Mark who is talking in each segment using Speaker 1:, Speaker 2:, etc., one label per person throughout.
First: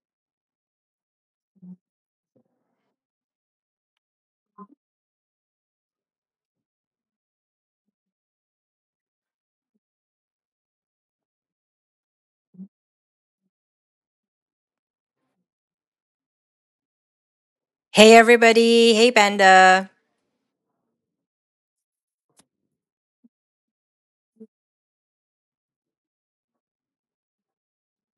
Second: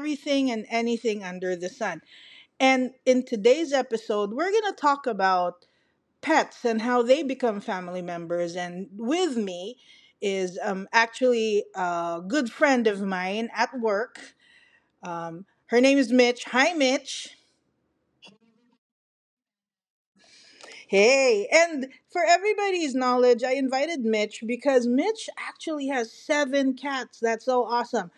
Speaker 1: everything and anything under the sun. And in today's episode, we're going to talk about pets and how they become family members. And with me is actually a good friend of mine at work. Her name is Mitch. Hi, Mitch.
Speaker 2: Hey, everybody. Hey, Banda.
Speaker 1: Hey, and for everybody's knowledge, I invited Mitch because Mitch actually has seven cats. That's so awesome.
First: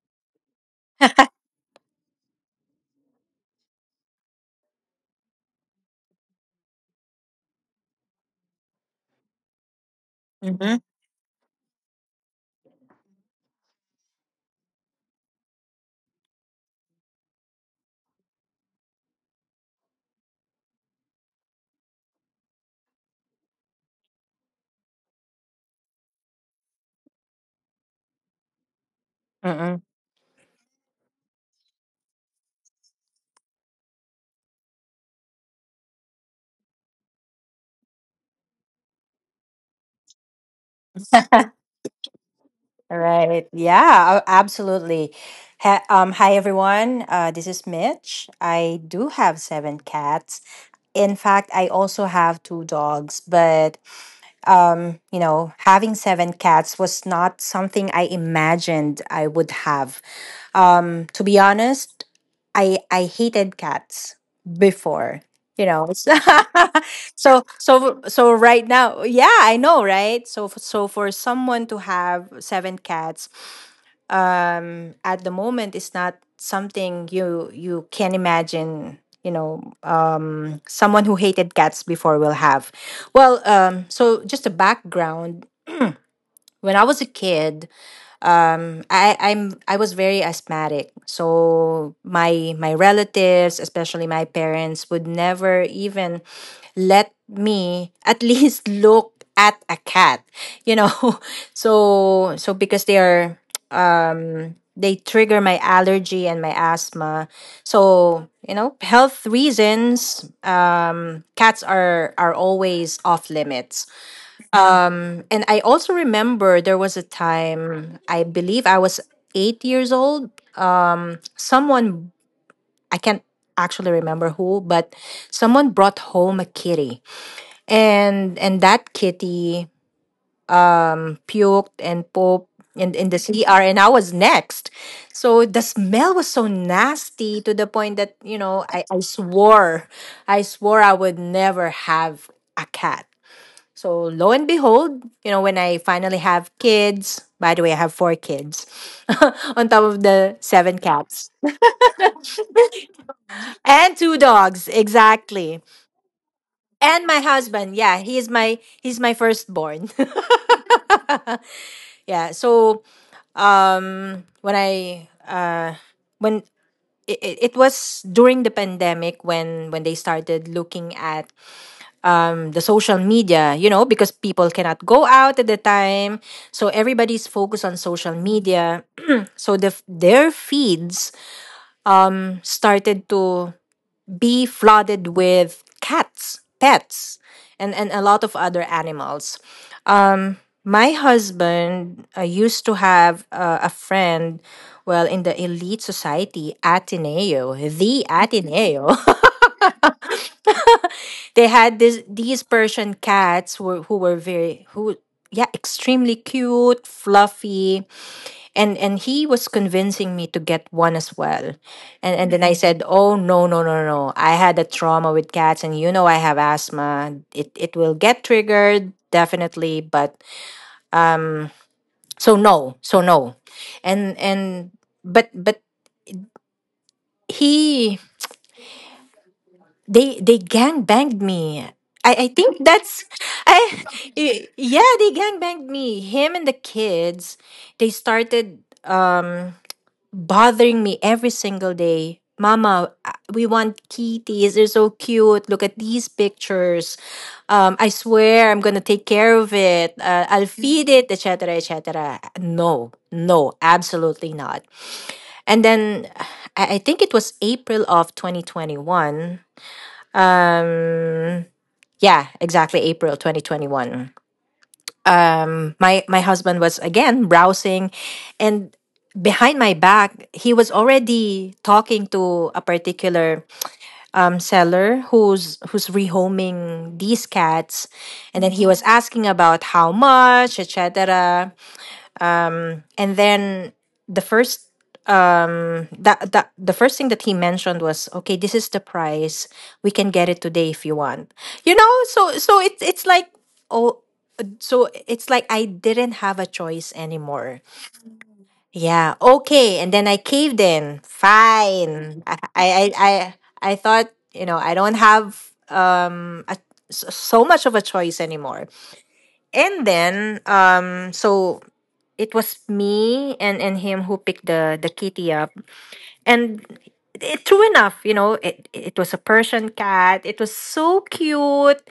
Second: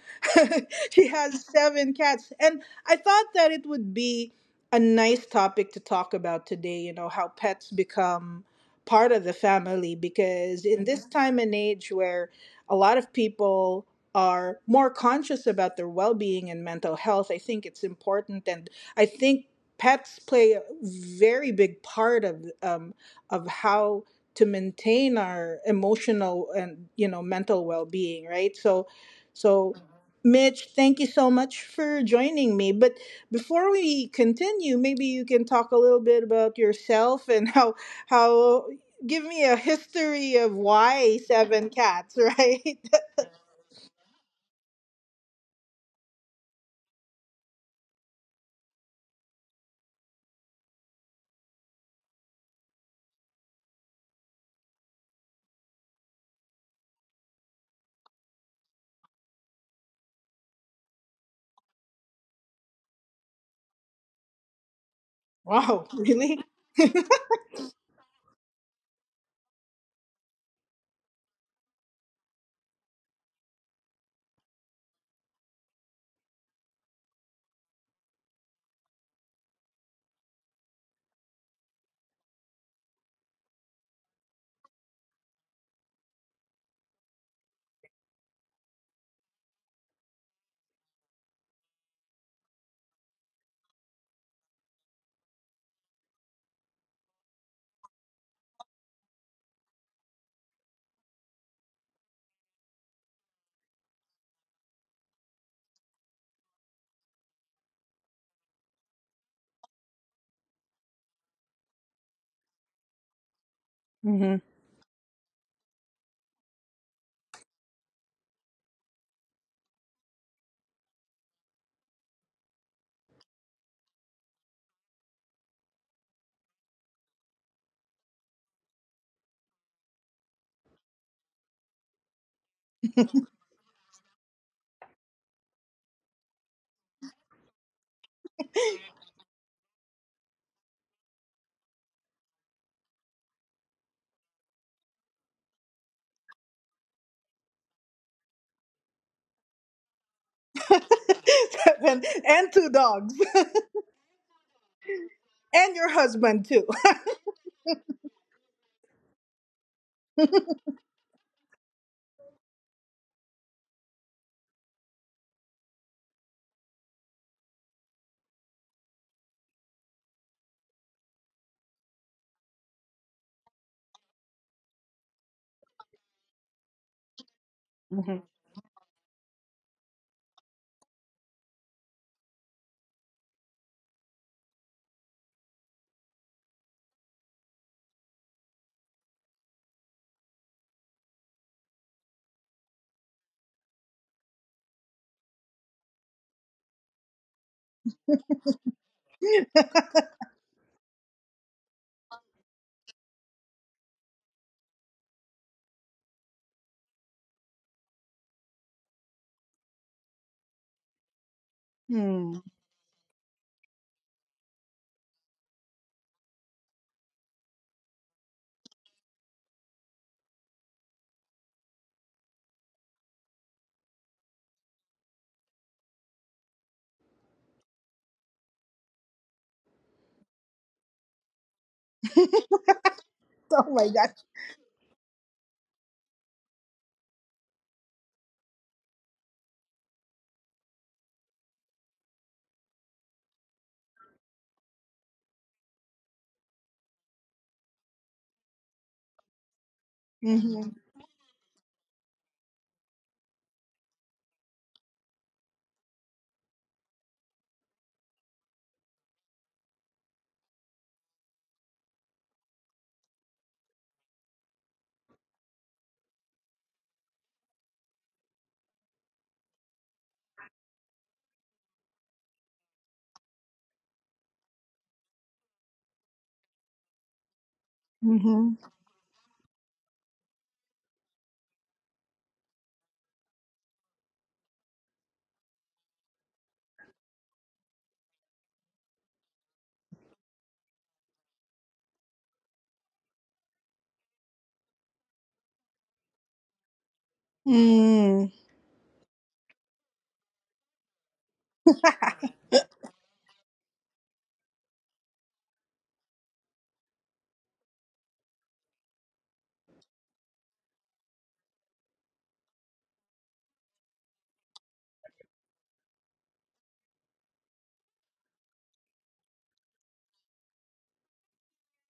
Speaker 1: She has seven cats. And I thought that it would be a nice topic to talk about today, how pets become part of the family, because
Speaker 2: Hmm.
Speaker 1: in this time and age where a lot of people are more conscious about their well-being and mental health, I think it's important. And I think pets play a very big part of how to maintain our emotional and mental well-being, right? So Mitch, thank you so much for joining me. But before we continue, maybe you can talk a little bit about yourself, and how give me a history of why seven cats, right?
Speaker 2: Right. Yeah, absolutely. Ha Hi, everyone. This is Mitch. I do have seven cats. In fact, I also have two dogs, but having seven cats was not something I imagined I would have. To be honest, I hated cats before. You
Speaker 1: Wow,
Speaker 2: know,
Speaker 1: really?
Speaker 2: so right now, yeah, I know, right? So for someone to have seven cats, at the moment is not something you can imagine. You know, someone who hated cats before will have. Well, so just a background. When I was a kid, I was very asthmatic. So my relatives, especially my parents, would never even let me at least look at a cat, you know. So because they are, they trigger my allergy and my asthma. So, health reasons, cats are always off limits.
Speaker 1: Hmm.
Speaker 2: And I also remember there was a time, I believe I was 8 years old. Someone, I can't actually remember who, but someone brought home a kitty. And that kitty puked and pooped in the CR, and I was next. So the smell was so nasty to the point that, I swore, I swore I would never have a cat. So lo and behold, when I finally have kids, by the way, I have four kids on top of the seven cats
Speaker 1: Seven. And two dogs.
Speaker 2: and two dogs, exactly.
Speaker 1: And your husband too.
Speaker 2: And my husband, yeah, he's my firstborn. Yeah, so when I when it was during the pandemic, when they started looking at the social media, because people cannot go out at the time, so everybody's focused on social
Speaker 1: Mhm.
Speaker 2: media. So their feeds started to be flooded with cats, pets, and a lot of other animals. My husband used to have a friend, well, in the elite society, Ateneo, the Ateneo. They had these Persian cats who were very, yeah, extremely cute, fluffy, and he was convincing me to get one as well. And
Speaker 1: Mm.
Speaker 2: then I said, "Oh, no, no, no, no, no." I had a trauma with cats, and I have asthma. It will get triggered, definitely, but, so no, so no. And but he, they gang banged me. I think that's I
Speaker 1: Oh my gosh.
Speaker 2: Yeah, they gang banged me, him and the kids. They started bothering me every single day. "Mama, we want kitties. They're so cute. Look at these pictures. I swear I'm gonna take care of it. I'll
Speaker 1: Mhm.
Speaker 2: feed it, etc., etc." No, no, absolutely not. And then I think it was April of 2021. Um, yeah, exactly, April 2021. My husband was again browsing, and behind my back he was already talking to a particular seller who's rehoming these cats. And then
Speaker 1: Mhm.
Speaker 2: he was asking about how much, etc. And then the first, that, that the first thing that he mentioned was, "Okay, this is the price. We can get it today if you want." So it's like, oh, so it's like I didn't have a choice anymore.
Speaker 1: Mm.
Speaker 2: Yeah, okay. And then I caved in. Fine. I I I I thought, I don't have, so much of a choice anymore. And then so it was me and him who picked the kitty up. And true enough, it was a Persian cat. It was so cute.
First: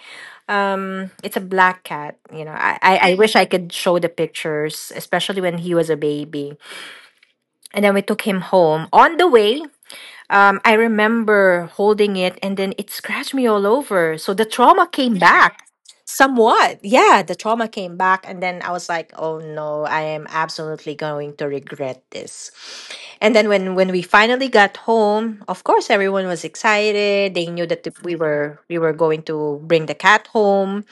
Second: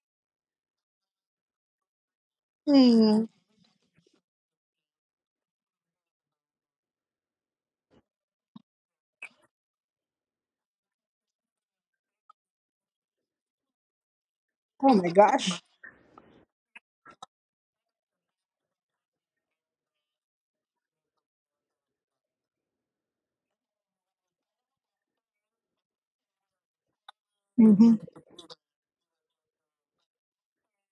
Speaker 2: It's a black cat. I
Speaker 1: Mm.
Speaker 2: wish I could show the pictures, especially when he was a baby. And then we took him home. On the way, I remember holding it, and then it scratched me all over. So the trauma
Speaker 1: Oh my
Speaker 2: came
Speaker 1: gosh.
Speaker 2: back. Somewhat, yeah. The trauma came back, and then I was like, "Oh no, I am absolutely going to regret this." And then when we finally got home, of course everyone was excited. They knew that
Speaker 1: Mhm.
Speaker 2: we were going to bring the cat home.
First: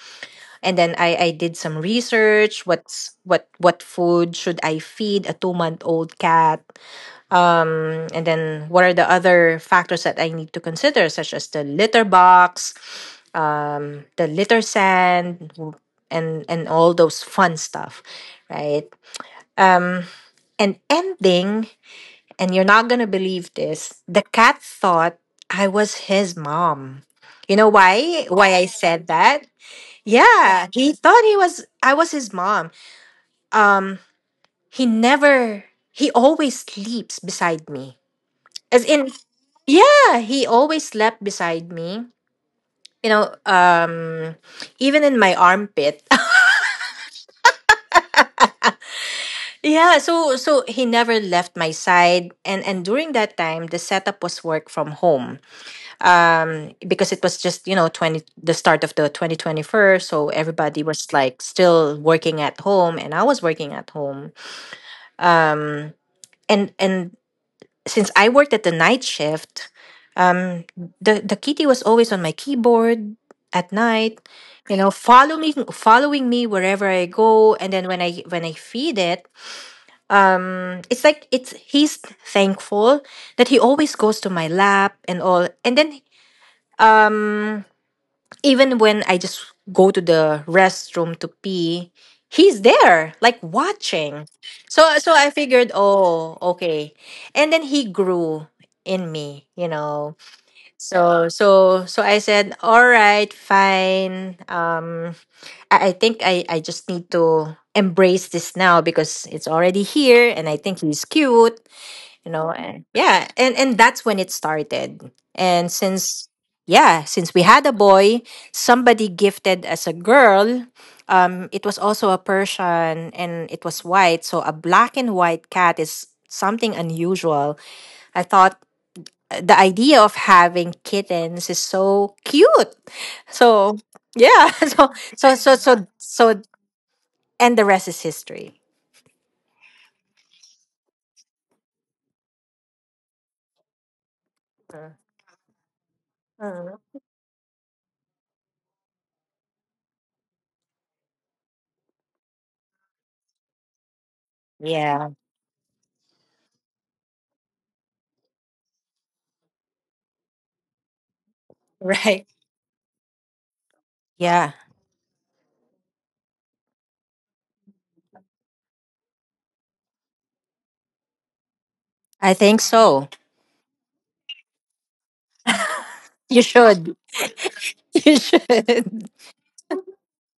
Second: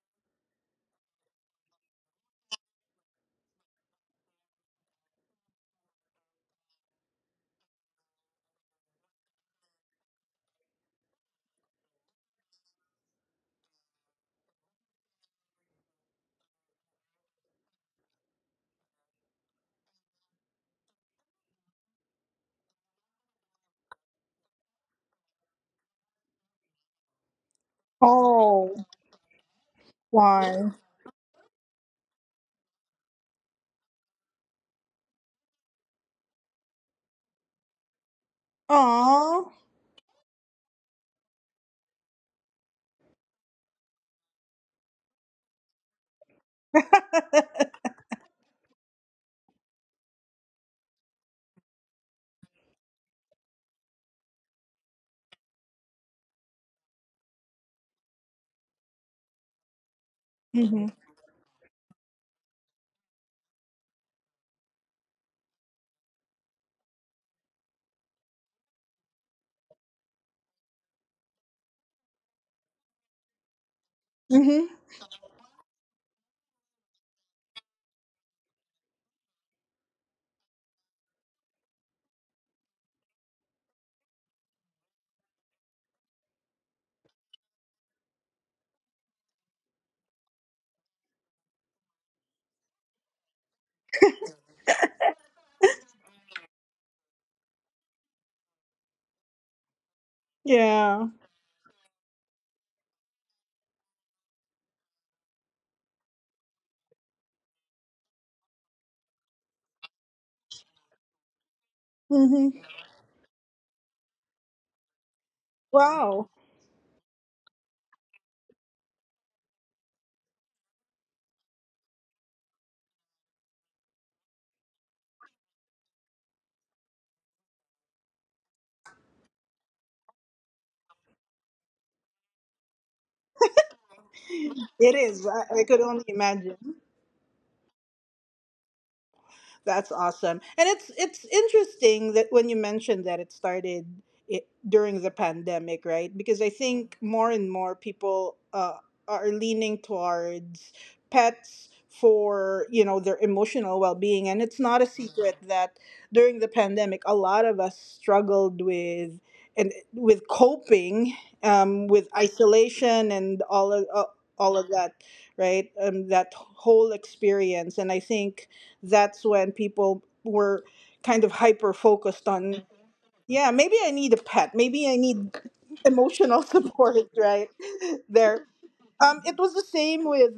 Speaker 2: And then I did some research: what's, what food should I feed a 2-month old cat, and then what are the other factors that I need to consider, such as the litter box, the litter sand, and all those fun stuff, right? and ending and you're not gonna believe this, the cat thought I was his mom. You know why I
Speaker 1: Oh,
Speaker 2: said that? Yeah,
Speaker 1: why?
Speaker 2: he thought he was I was his mom. um He never, he always sleeps beside me. As in,
Speaker 1: Oh.
Speaker 2: yeah, he always slept beside me. You know, even in my armpit. Yeah, so he never left my side, and during that time, the setup was work from home. Because it was just, twenty the start of the 2021, so everybody
Speaker 1: Mhm.
Speaker 2: was like still working at home, and I was working at home. Um, and since I worked at the night shift, um, the kitty was always on my keyboard at night,
Speaker 1: Mhm.
Speaker 2: you know, following following me wherever I go. And then when I feed it, it's like it's he's thankful that he always goes to my lap and all. And then um even when I just go to the restroom to pee, he's there, like watching. So I figured, oh, okay. And then he grew in me.
Speaker 1: Yeah.
Speaker 2: So I said, all right, fine. I think I just need to embrace this now because it's already here, and I think he's cute you
Speaker 1: Mhm.
Speaker 2: know and yeah, and that's when it started. And
Speaker 1: Wow.
Speaker 2: since, yeah, since we had a boy, somebody gifted us a girl. It was also a Persian, and it was white, so a black and white cat is something unusual, I thought. The idea of having kittens is so cute. So yeah, so
Speaker 1: It is.
Speaker 2: so
Speaker 1: I,
Speaker 2: so
Speaker 1: I could
Speaker 2: so
Speaker 1: only
Speaker 2: so
Speaker 1: imagine.
Speaker 2: and the rest is history.
Speaker 1: That's awesome. And it's interesting that when you mentioned that, it started
Speaker 2: Uh,
Speaker 1: during the pandemic, right? Because I
Speaker 2: uh.
Speaker 1: think more and more people are leaning towards pets for, their emotional well-being. And it's not a
Speaker 2: Yeah.
Speaker 1: secret that during the pandemic a lot of us struggled with and with coping, with
Speaker 2: Right.
Speaker 1: isolation and all of uh,
Speaker 2: Yeah.
Speaker 1: all of that, right? That whole experience. And I think that's when people were kind of hyper focused
Speaker 2: I think
Speaker 1: on.
Speaker 2: so.
Speaker 1: Yeah, maybe I need a pet, maybe I need
Speaker 2: You
Speaker 1: emotional
Speaker 2: should.
Speaker 1: support, right?
Speaker 2: You
Speaker 1: There,
Speaker 2: should.
Speaker 1: it was the same with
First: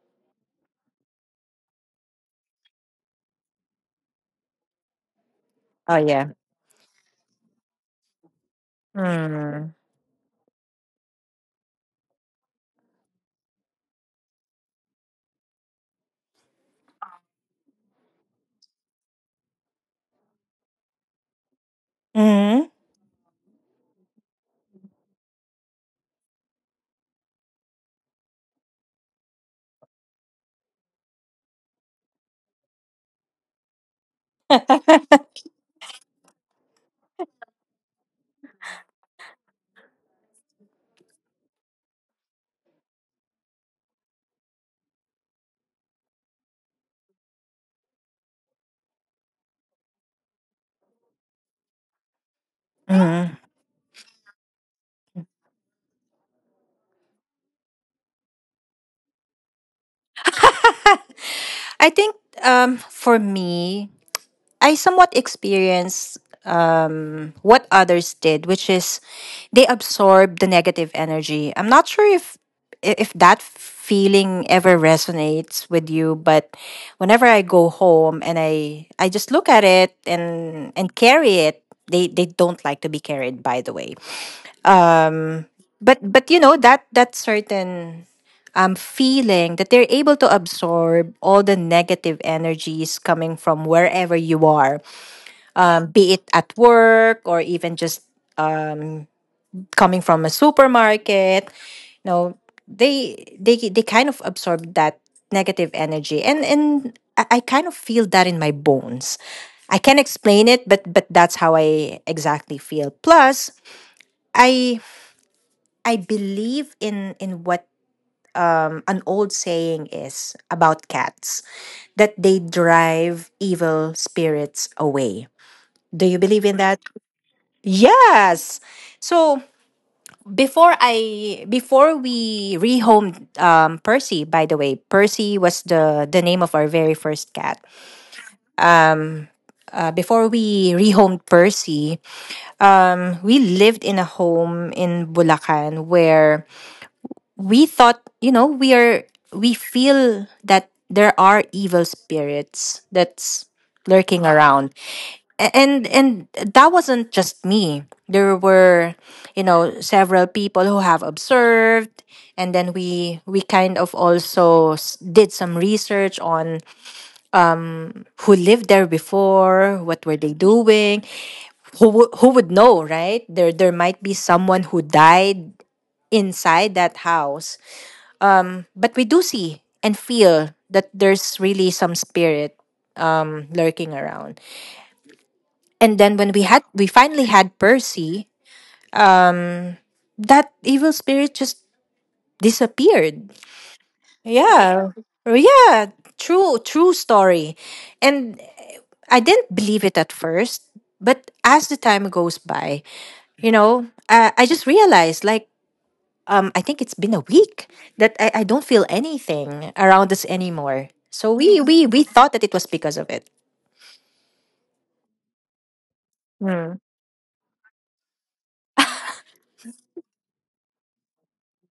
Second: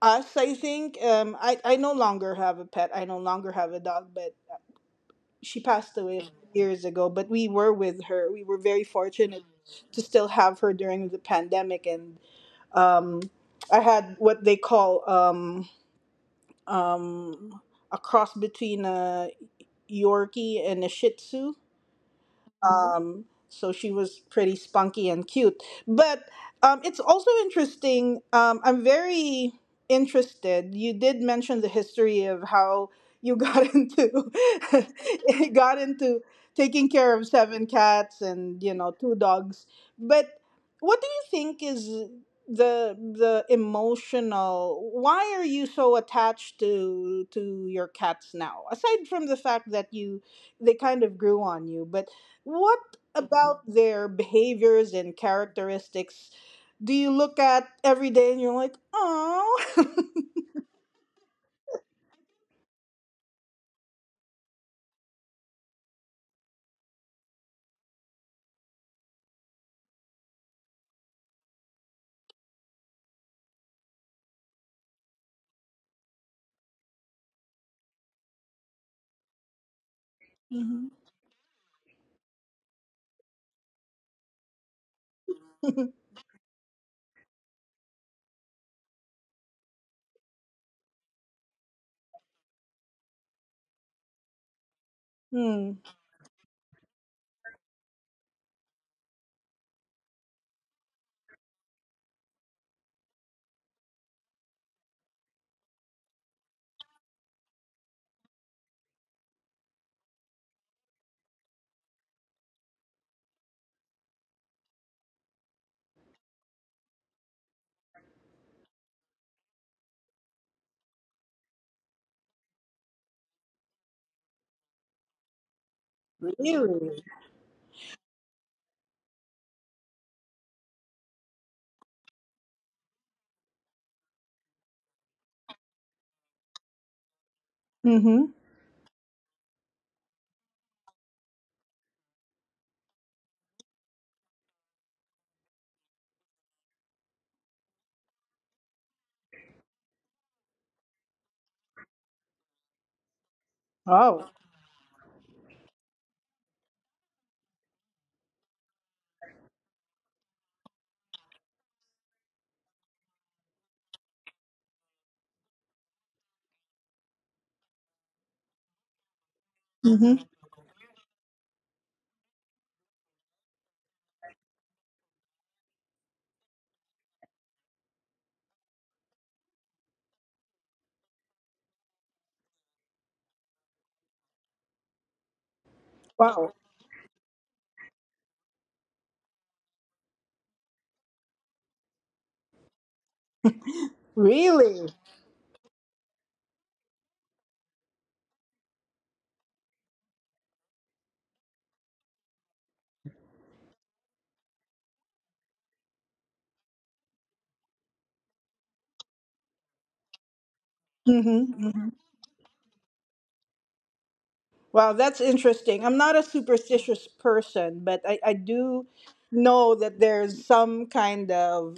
Speaker 1: us, I think. I no longer have a pet, I no longer have a dog, but she passed
Speaker 2: Oh,
Speaker 1: away
Speaker 2: yeah.
Speaker 1: years ago. But we were with her, we were very fortunate
Speaker 2: Mm.
Speaker 1: to still have her during the pandemic. And um I had what they call, um a cross between a Yorkie, and a Shih Tzu.
Speaker 2: Mm-hmm.
Speaker 1: So she was pretty spunky and cute. But it's also interesting. I'm very interested. You did mention the history of how you got into got into taking care of seven cats, and two dogs. But what do you think is the emotional? Why are you so attached to your cats now? Aside from the fact that you they kind of grew on you. But what
Speaker 2: Mm.
Speaker 1: about their behaviors and characteristics do you look at every day and you're like, oh?
Speaker 2: I think, for me, I somewhat experienced, what others did, which is they absorb the negative energy. I'm not sure if that feeling ever resonates with you, but whenever I go home, and I just look at it and
Speaker 1: Hmm.
Speaker 2: carry it. They don't like to be carried, by the way. Um, but but you know that that certain, feeling that they're able to absorb all the negative energies coming from wherever you are,
Speaker 1: Hmm.
Speaker 2: be it at work or even just um coming from a supermarket, you know they kind of absorb that negative energy. And I kind of feel that in my bones. I can't explain it, but that's how I exactly feel. Plus, i I believe in what, an old saying is about cats, that they drive evil spirits away. Do you believe in that?
Speaker 1: Really?
Speaker 2: Yes. So before we rehomed, Percy. By the way, Percy was the name of our very first cat.
Speaker 1: Mm-hmm.
Speaker 2: Before we rehomed Percy, we lived in a home in Bulacan where we thought, we feel that there are evil spirits that's lurking
Speaker 1: Oh.
Speaker 2: around. And that wasn't just me. There were, several people who have observed. And then we kind of also did some research on who lived there before, what were
Speaker 1: Hmm.
Speaker 2: they doing, who would know, right? There, might be someone who died inside that house. But we do see and feel that there's really some spirit, lurking around. And then when we
Speaker 1: Wow.
Speaker 2: had we finally had Percy, that evil spirit just disappeared. Yeah.
Speaker 1: Really?
Speaker 2: Oh, yeah, true story. And I didn't believe it at first, but as the time goes by, I just realized, like, I think it's been a week that I don't feel anything around us anymore.
Speaker 1: Hmm.
Speaker 2: So we, we
Speaker 1: Hmm.
Speaker 2: we thought that it was because of it.
Speaker 1: Wow, that's interesting. I'm not a
Speaker 2: Mm.
Speaker 1: superstitious person, but I do know that there's some kind of,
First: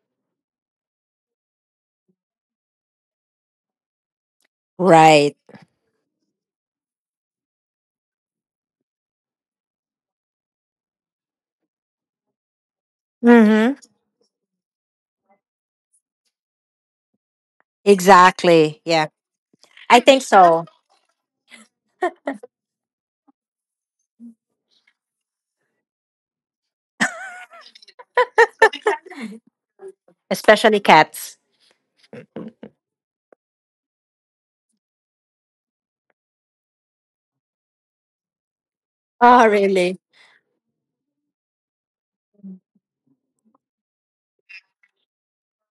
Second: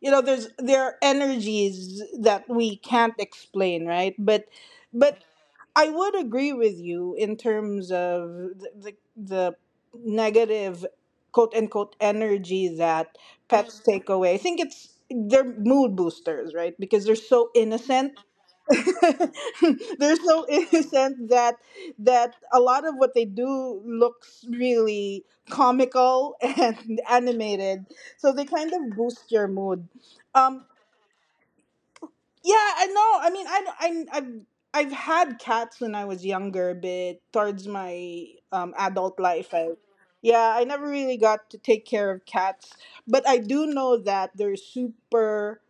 Speaker 1: there are energies that we can't explain, right? But
Speaker 2: Right.
Speaker 1: I would agree with you in terms of the negative, quote unquote, energy that
Speaker 2: Hmm.
Speaker 1: pets take away. I think it's they're mood boosters, right? Because they're so innocent.
Speaker 2: Exactly. Yeah. I
Speaker 1: They're
Speaker 2: think
Speaker 1: so
Speaker 2: so,
Speaker 1: innocent that a lot of what they do looks really comical and animated. So they kind of boost your mood. Um,
Speaker 2: especially cats.
Speaker 1: yeah, I know. I mean, I've had cats when I was younger, but towards my adult
Speaker 2: Oh,
Speaker 1: life,
Speaker 2: really?
Speaker 1: yeah, I never really got to take care of cats. But I do know that they're super.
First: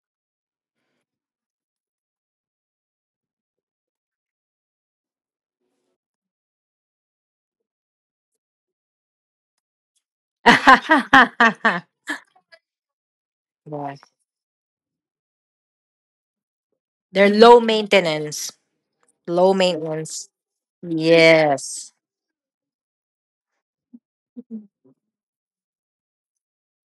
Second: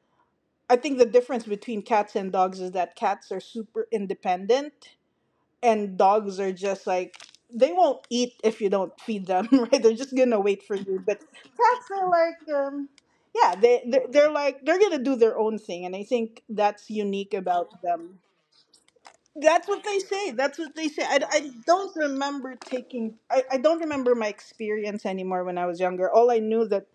Speaker 1: I think the difference between cats and dogs is that cats are super independent, and dogs are just like they won't eat if you don't feed them, right? They're just gonna wait for you. But
Speaker 2: Yeah.
Speaker 1: cats are like, yeah, they're like they're gonna do their own thing. And I think that's unique
Speaker 2: They're low
Speaker 1: about them.
Speaker 2: maintenance. Low
Speaker 1: that's what they
Speaker 2: maintenance.
Speaker 1: say that's what they say i, I
Speaker 2: Yes,
Speaker 1: don't remember taking I, I don't remember my experience anymore when I was younger.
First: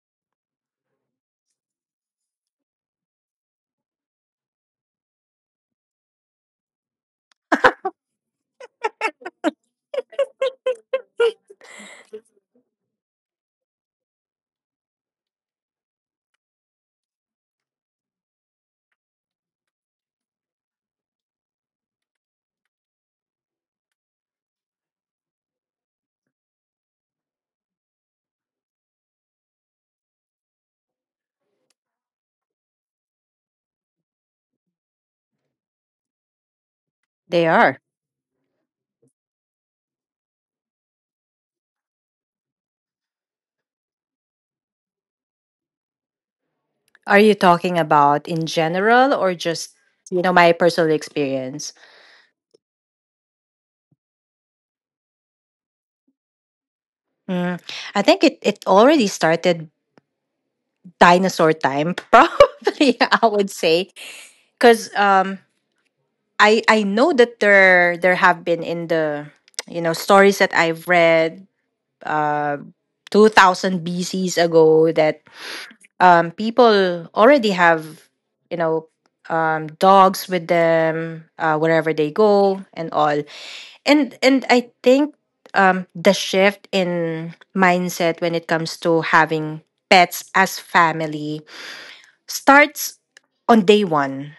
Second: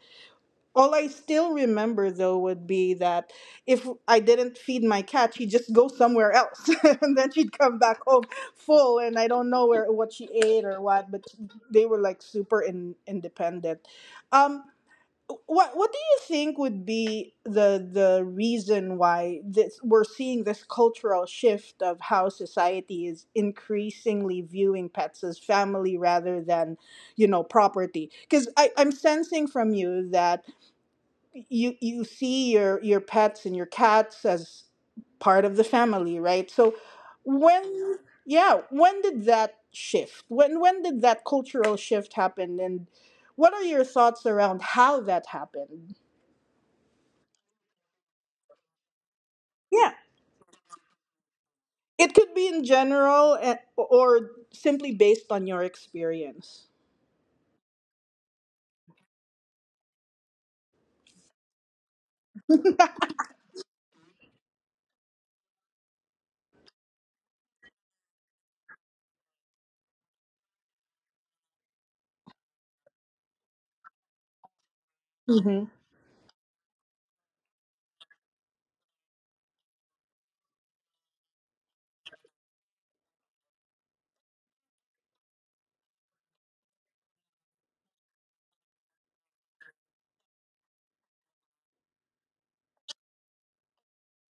Speaker 1: All I still remember though would be that if I didn't feed my cat, she'd just go somewhere else, and then she'd come back home full, and I don't know where what she ate or what. But they were like super independent. Um, what do you think would be the reason why this we're seeing this cultural shift of how society is increasingly viewing pets as family rather than property? Because I'm sensing from you that you see your pets and your cats as part of the family, right? So,
Speaker 2: they
Speaker 1: when
Speaker 2: are.
Speaker 1: yeah, yeah, when did that cultural shift happen, and what are your thoughts around how that happened?
Speaker 2: Are you talking about in general or just,
Speaker 1: Yeah,
Speaker 2: my personal experience?
Speaker 1: it could be in general, or simply based on your experience.
Speaker 2: Mm, I think it already started dinosaur time, probably I would say, because, I know that there have been in the, stories that I've read, uh 2000 BCs ago, that,
Speaker 1: Hmm.
Speaker 2: people already have, you know dogs with them, wherever they go and all. And I think the shift in mindset when it comes to having pets as family starts on day 1,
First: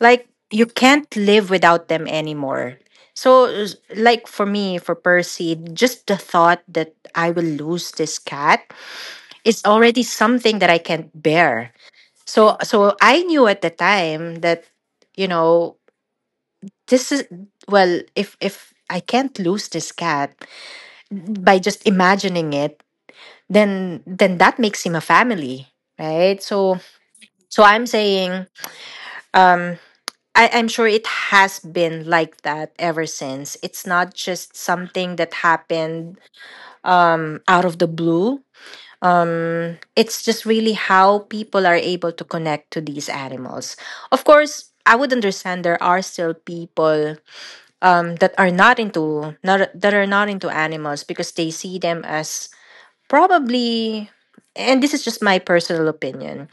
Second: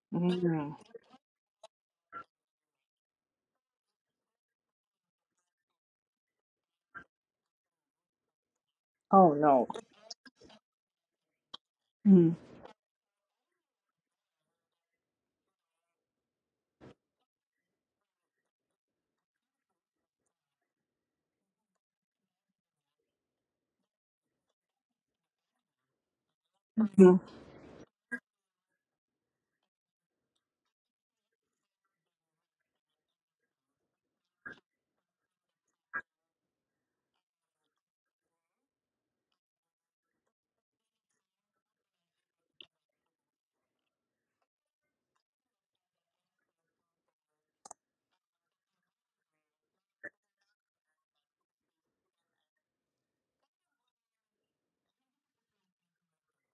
Speaker 2: like you
Speaker 1: Hmm.
Speaker 2: can't live without them anymore. So like for me, for Percy, just the thought that I will lose this cat
Speaker 1: Oh
Speaker 2: is
Speaker 1: no.
Speaker 2: already something that I can't bear.
Speaker 1: Mhm.
Speaker 2: So I knew at the time that, you know this is... well, if I can't lose this cat by just imagining it, then that makes him a family, right? So
Speaker 1: Mhm.
Speaker 2: I'm saying, I'm sure it has been like that ever since. It's not just something that happened out of the blue. It's just really how people are able to connect to these animals. Of course, I would understand there are still people, that are not into, not, that are not into animals because they see them as, probably, and this is just my personal opinion,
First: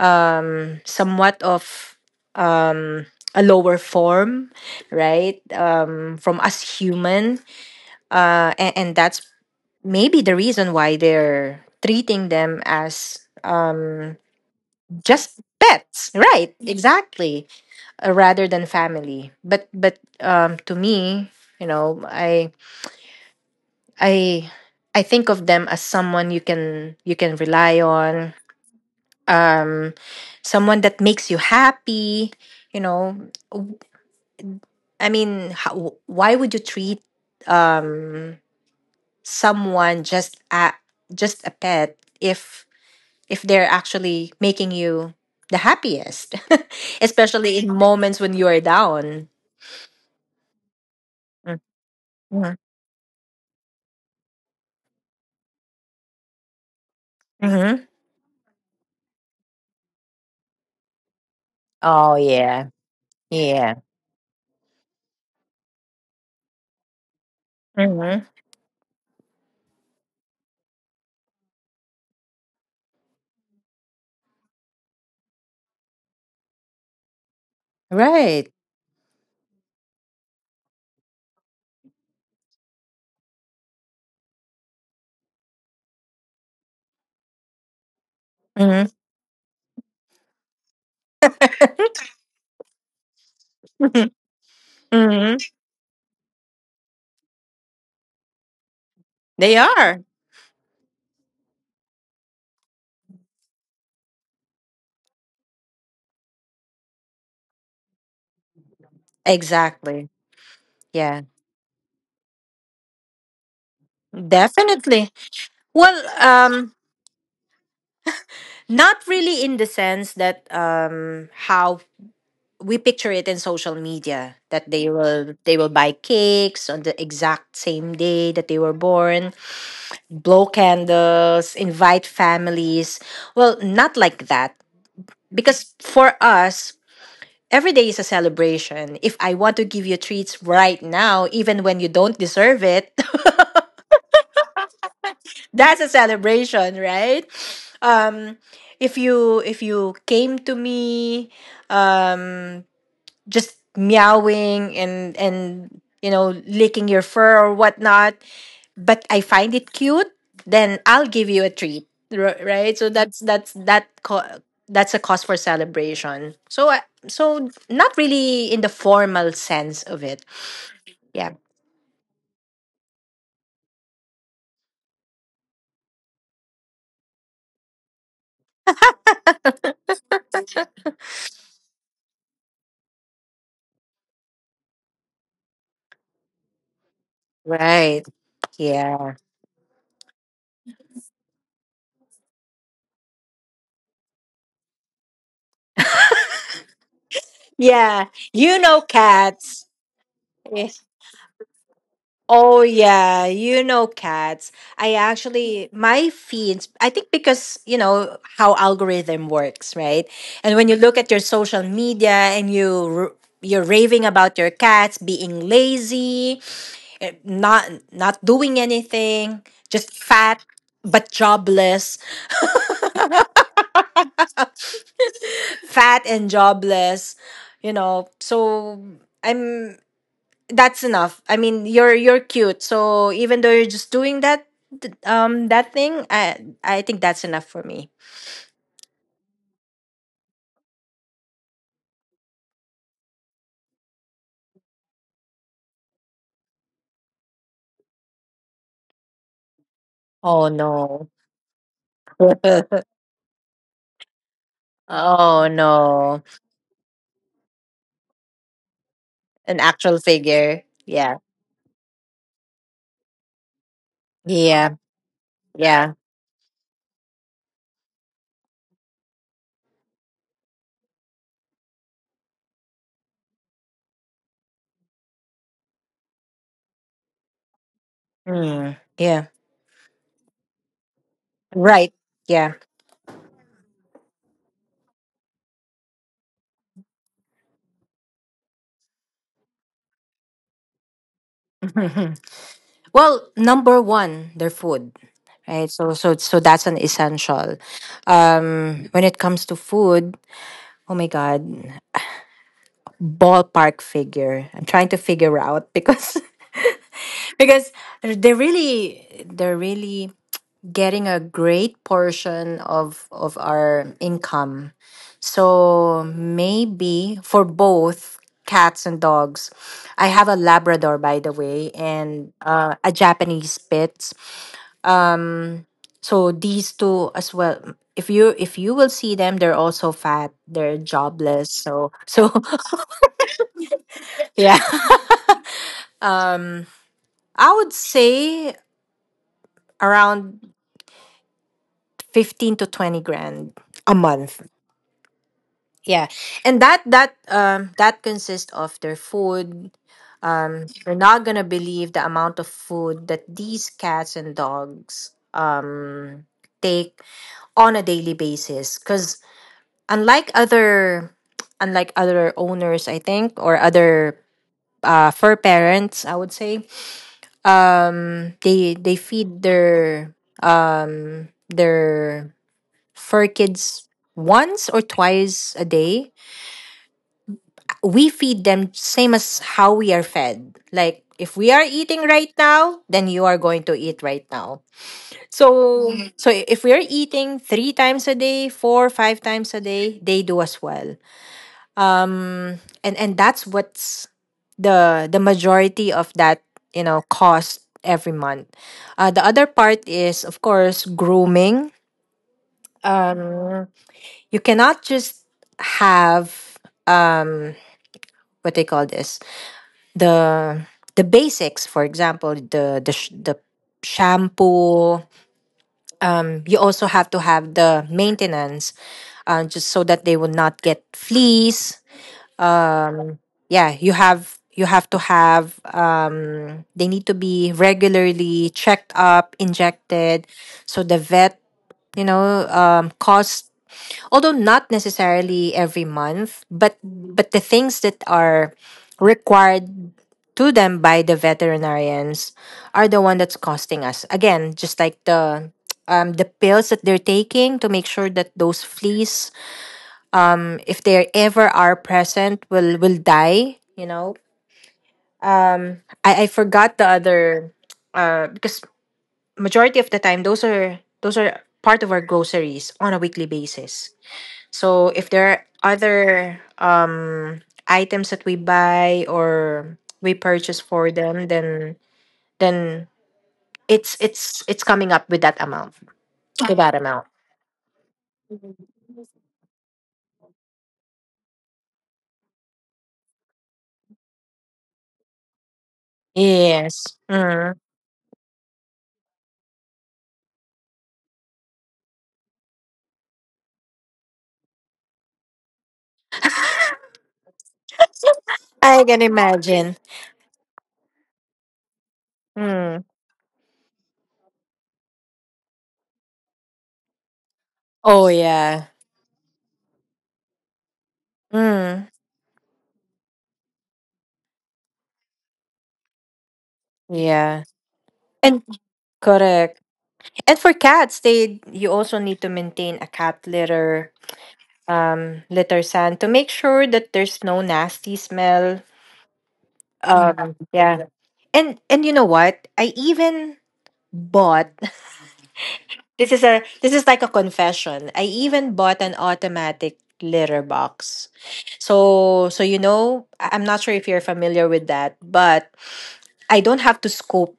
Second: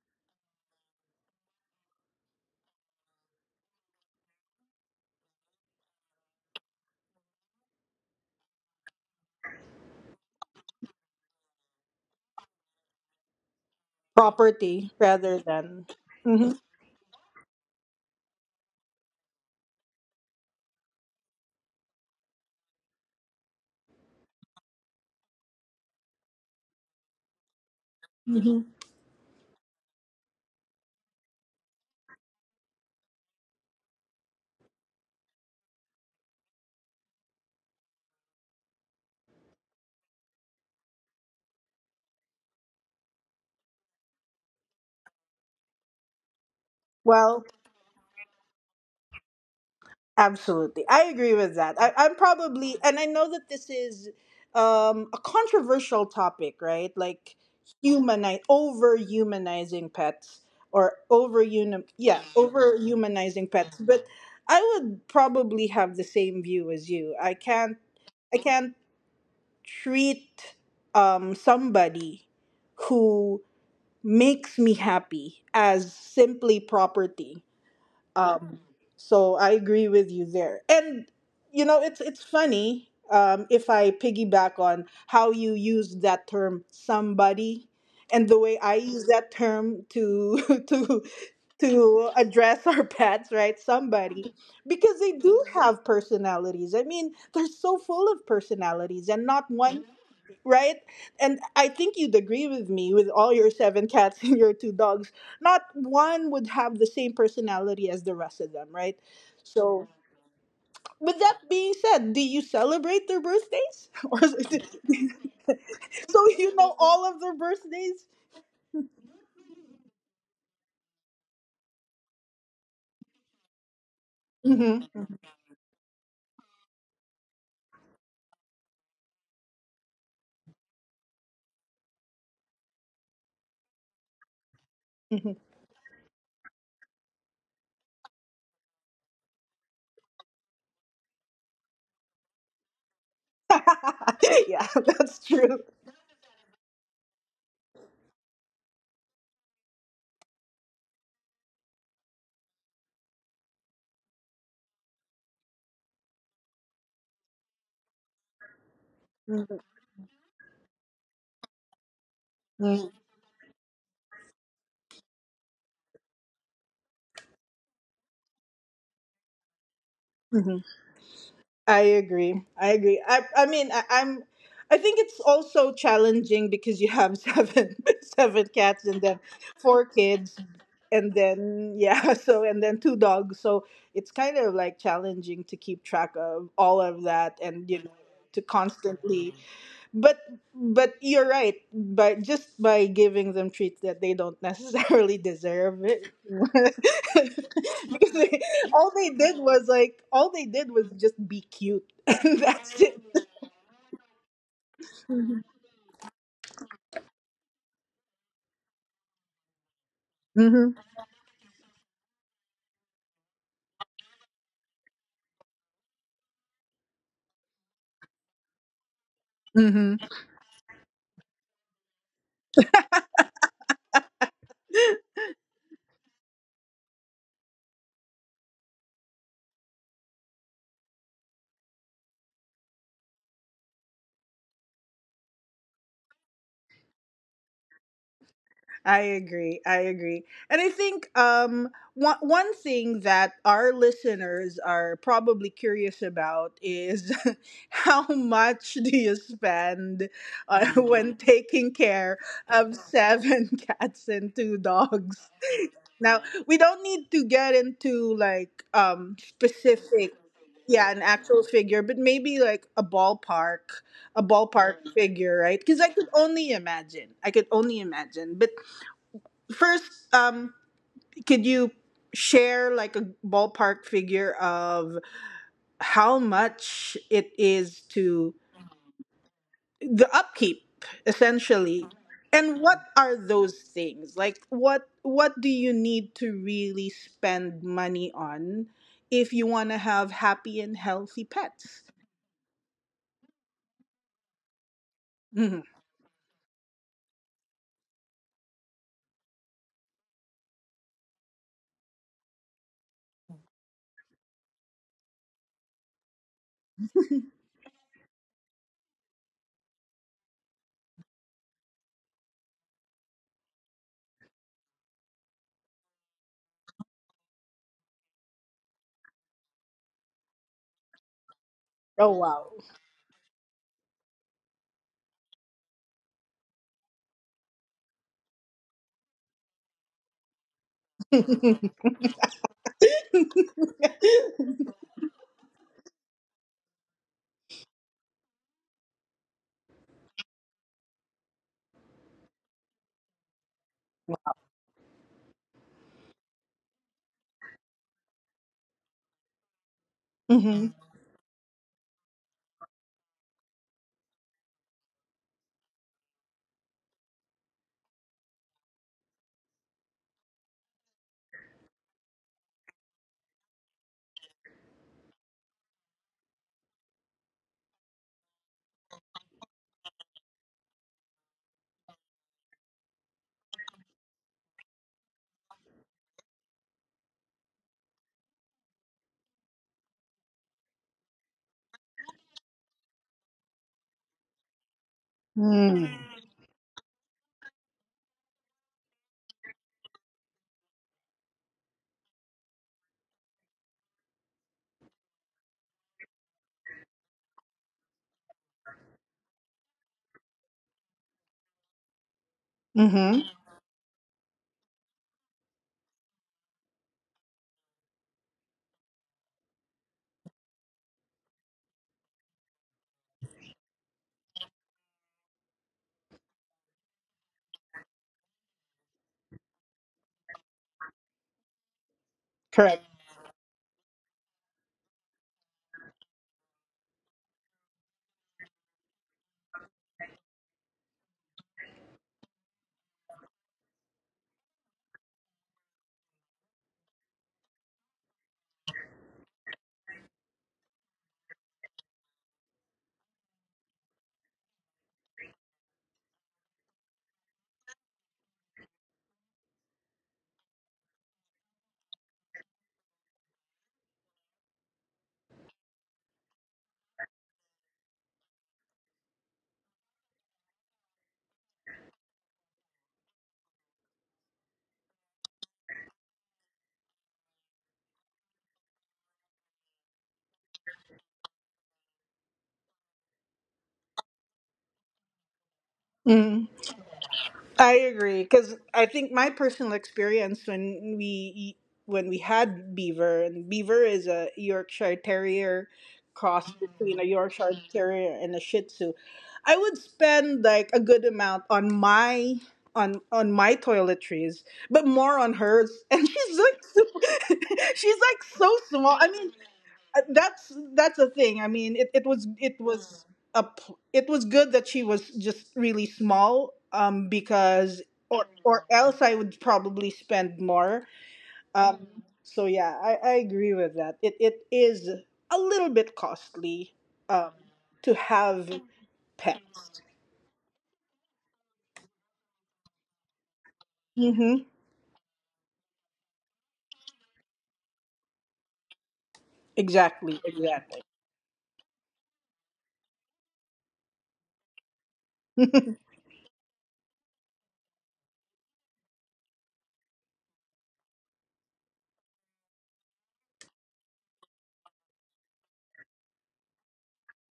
Speaker 2: um somewhat of a lower form, right, from us human, and that's maybe the reason why they're treating them as,
Speaker 1: Property rather
Speaker 2: just
Speaker 1: than.
Speaker 2: pets, right,
Speaker 1: Mhm.
Speaker 2: exactly, rather than family, but to me, you know i i I think of them as someone you can, you can rely on,
Speaker 1: Mhm.
Speaker 2: um someone that makes you happy you know W- I mean, why would you treat um someone just a pet if they're actually making you the happiest,
Speaker 1: Well,
Speaker 2: especially in moments when you are down.
Speaker 1: absolutely. I agree with that. I'm
Speaker 2: Hmm.
Speaker 1: probably, and I know that this is a controversial topic, right? Like
Speaker 2: Hmm.
Speaker 1: humanize, over humanizing pets, or
Speaker 2: Oh
Speaker 1: yeah,
Speaker 2: yeah,
Speaker 1: over humanizing
Speaker 2: yeah.
Speaker 1: pets. But I would probably have the same view as you. I can't,
Speaker 2: Hmm.
Speaker 1: I can't treat somebody who makes me happy as simply property,
Speaker 2: Right.
Speaker 1: um, so I agree with you there. And it's funny, if I piggyback on how you use that term "somebody", and the way I
Speaker 2: Hmm.
Speaker 1: use that term to to address our pets, right? Somebody, because they
Speaker 2: Hmm.
Speaker 1: do have personalities. I mean, they're so full of personalities, and not
Speaker 2: They
Speaker 1: one,
Speaker 2: are.
Speaker 1: right? And I think you'd agree with me, with all your seven cats and your two dogs. Not one would have the same personality as the rest of them, right? So,
Speaker 2: Exactly.
Speaker 1: with
Speaker 2: Yeah.
Speaker 1: that being said, do you celebrate their birthdays, or is it-
Speaker 2: Definitely. well
Speaker 1: so you
Speaker 2: um
Speaker 1: know all of their birthdays?
Speaker 2: Not really in the sense that, how we picture it in social media, that they
Speaker 1: Hmm.
Speaker 2: will, they will buy cakes on the exact same day that they were born, blow candles, invite families. Well, not like that, because for us every day is a celebration. If I want to give you treats right now even when you don't deserve it,
Speaker 1: Yeah, that's true.
Speaker 2: that's a celebration, right? Um if you came to me, um just meowing and licking your fur or whatnot, but I find it cute, then I'll give you a treat, right, so that's that's a cause for celebration. So so not really in the formal sense of it.
Speaker 1: Mhm.
Speaker 2: Yeah.
Speaker 1: I agree. I agree. I mean, I I think it's also challenging because you have seven seven cats, and then four kids, and then yeah, so, and then two dogs. So it's kind of like challenging to keep track of all of that, and
Speaker 2: Right.
Speaker 1: to
Speaker 2: Yeah.
Speaker 1: constantly. But but you're right, but just by giving them treats that they don't necessarily deserve it,
Speaker 2: Yeah.
Speaker 1: because
Speaker 2: You know
Speaker 1: all they did
Speaker 2: cats.
Speaker 1: was like all they did was just be cute and
Speaker 2: Oh
Speaker 1: that's it.
Speaker 2: yeah, you know cats. I
Speaker 1: Hmm.
Speaker 2: actually, my feeds, I think, because, how algorithm works, right? And when
Speaker 1: Hmm.
Speaker 2: you look at your social media, and you, r- you're raving about your cats being lazy, eh, not doing anything, just fat but jobless, fat and jobless. So I'm that's enough. I mean, you're cute. So even though you're just doing that thing, I think that's enough for me.
Speaker 1: I agree. I agree. And I think, one thing that our listeners are probably curious about is how much do you spend,
Speaker 2: Oh no.
Speaker 1: when taking care of seven cats and two dogs?
Speaker 2: Oh no.
Speaker 1: Now, we don't need to get into like,
Speaker 2: An actual
Speaker 1: specific,
Speaker 2: figure.
Speaker 1: yeah, an
Speaker 2: Yeah.
Speaker 1: actual figure, but maybe like a ballpark a
Speaker 2: Yeah.
Speaker 1: ballpark figure, right? Because I
Speaker 2: Yeah.
Speaker 1: could only imagine. I could only imagine. But first, um, could you share like a ballpark figure of how much it is to
Speaker 2: Mm. Yeah.
Speaker 1: the upkeep, essentially?
Speaker 2: Right. Yeah.
Speaker 1: And what are those things? Like what do you need to really spend money on if you want to have happy and healthy pets?
Speaker 2: Well, number 1, their food.
Speaker 1: Mhm.
Speaker 2: Right? So that's an essential. When it comes to food, oh my god, ballpark figure. I'm trying to figure out because because they're really getting a great portion of our income. So maybe for both cats and dogs. I have a Labrador, by the way,
Speaker 1: Oh
Speaker 2: and,
Speaker 1: wow.
Speaker 2: a Japanese Spitz. Um so these two as well, if you will see them, they're also fat, they're jobless, so, yeah. Um, I would say around 15 to 20 grand a month. Yeah, and that consists of their food.
Speaker 1: Mhm.
Speaker 2: You're not gonna believe the amount of food that these cats and dogs take on a daily basis. 'Cause unlike other unlike other owners, I think, or other, fur parents, I would say, they feed their, their fur kids once or twice a day. We feed them same as how we are fed. Like if we are eating right now, then you are going to eat right now, so.
Speaker 1: Mm.
Speaker 2: Mhm. So if we are eating three times a day, 4, 5 times a day, they do as well. um and that's what's the majority of that, cost every month. The other part is of course grooming.
Speaker 1: Mhm.
Speaker 2: um you cannot just have, um what they call this, the, basics, for example the, the shampoo. You also have to have the maintenance, just so that they will not get fleas.
Speaker 1: Correct.
Speaker 2: Uh, yeah, you have to have, they need to be regularly checked up, injected, so the vet, cost, although not necessarily every month, but the things that are required to them by the veterinarians are the one that's costing us, again, just like the, the pills that they're taking to make sure that those fleas, if they ever are present, will die, you know um I forgot the other, because majority of the time, those are part of our groceries on a weekly basis. So if there are other, items that we buy or we purchase for them, then it's coming up with that amount.
Speaker 1: Mm-hmm.
Speaker 2: With that amount.
Speaker 1: I agree, because I think my personal experience, when when we had Beaver, and Beaver is a Yorkshire Terrier cross
Speaker 2: Yes.
Speaker 1: between a
Speaker 2: Mm.
Speaker 1: Yorkshire Terrier and a Shih Tzu. I would spend like a good amount on my toiletries, but more on hers. And she's like super, she's like so
Speaker 2: I
Speaker 1: small.
Speaker 2: can
Speaker 1: I mean,
Speaker 2: imagine.
Speaker 1: that's a thing. I mean, it, it was it
Speaker 2: Mm.
Speaker 1: was good that she was just really small, because,
Speaker 2: Oh
Speaker 1: or
Speaker 2: yeah.
Speaker 1: else I would probably spend more. um
Speaker 2: Mm.
Speaker 1: Mhm. Yeah, I agree with that. It is a little bit costly, um
Speaker 2: Yeah.
Speaker 1: to
Speaker 2: And
Speaker 1: have
Speaker 2: correct.
Speaker 1: pets.
Speaker 2: And for cats, they you also need to maintain a cat litter,
Speaker 1: Mm-hmm.
Speaker 2: litter sand, to make sure that there's no nasty smell.
Speaker 1: Exactly, exactly.
Speaker 2: Yeah. And you know what? I even bought, this is a, this is like a confession. I even bought an automatic litter box. So you know, I'm not sure if you're familiar with that, but I don't have to scoop,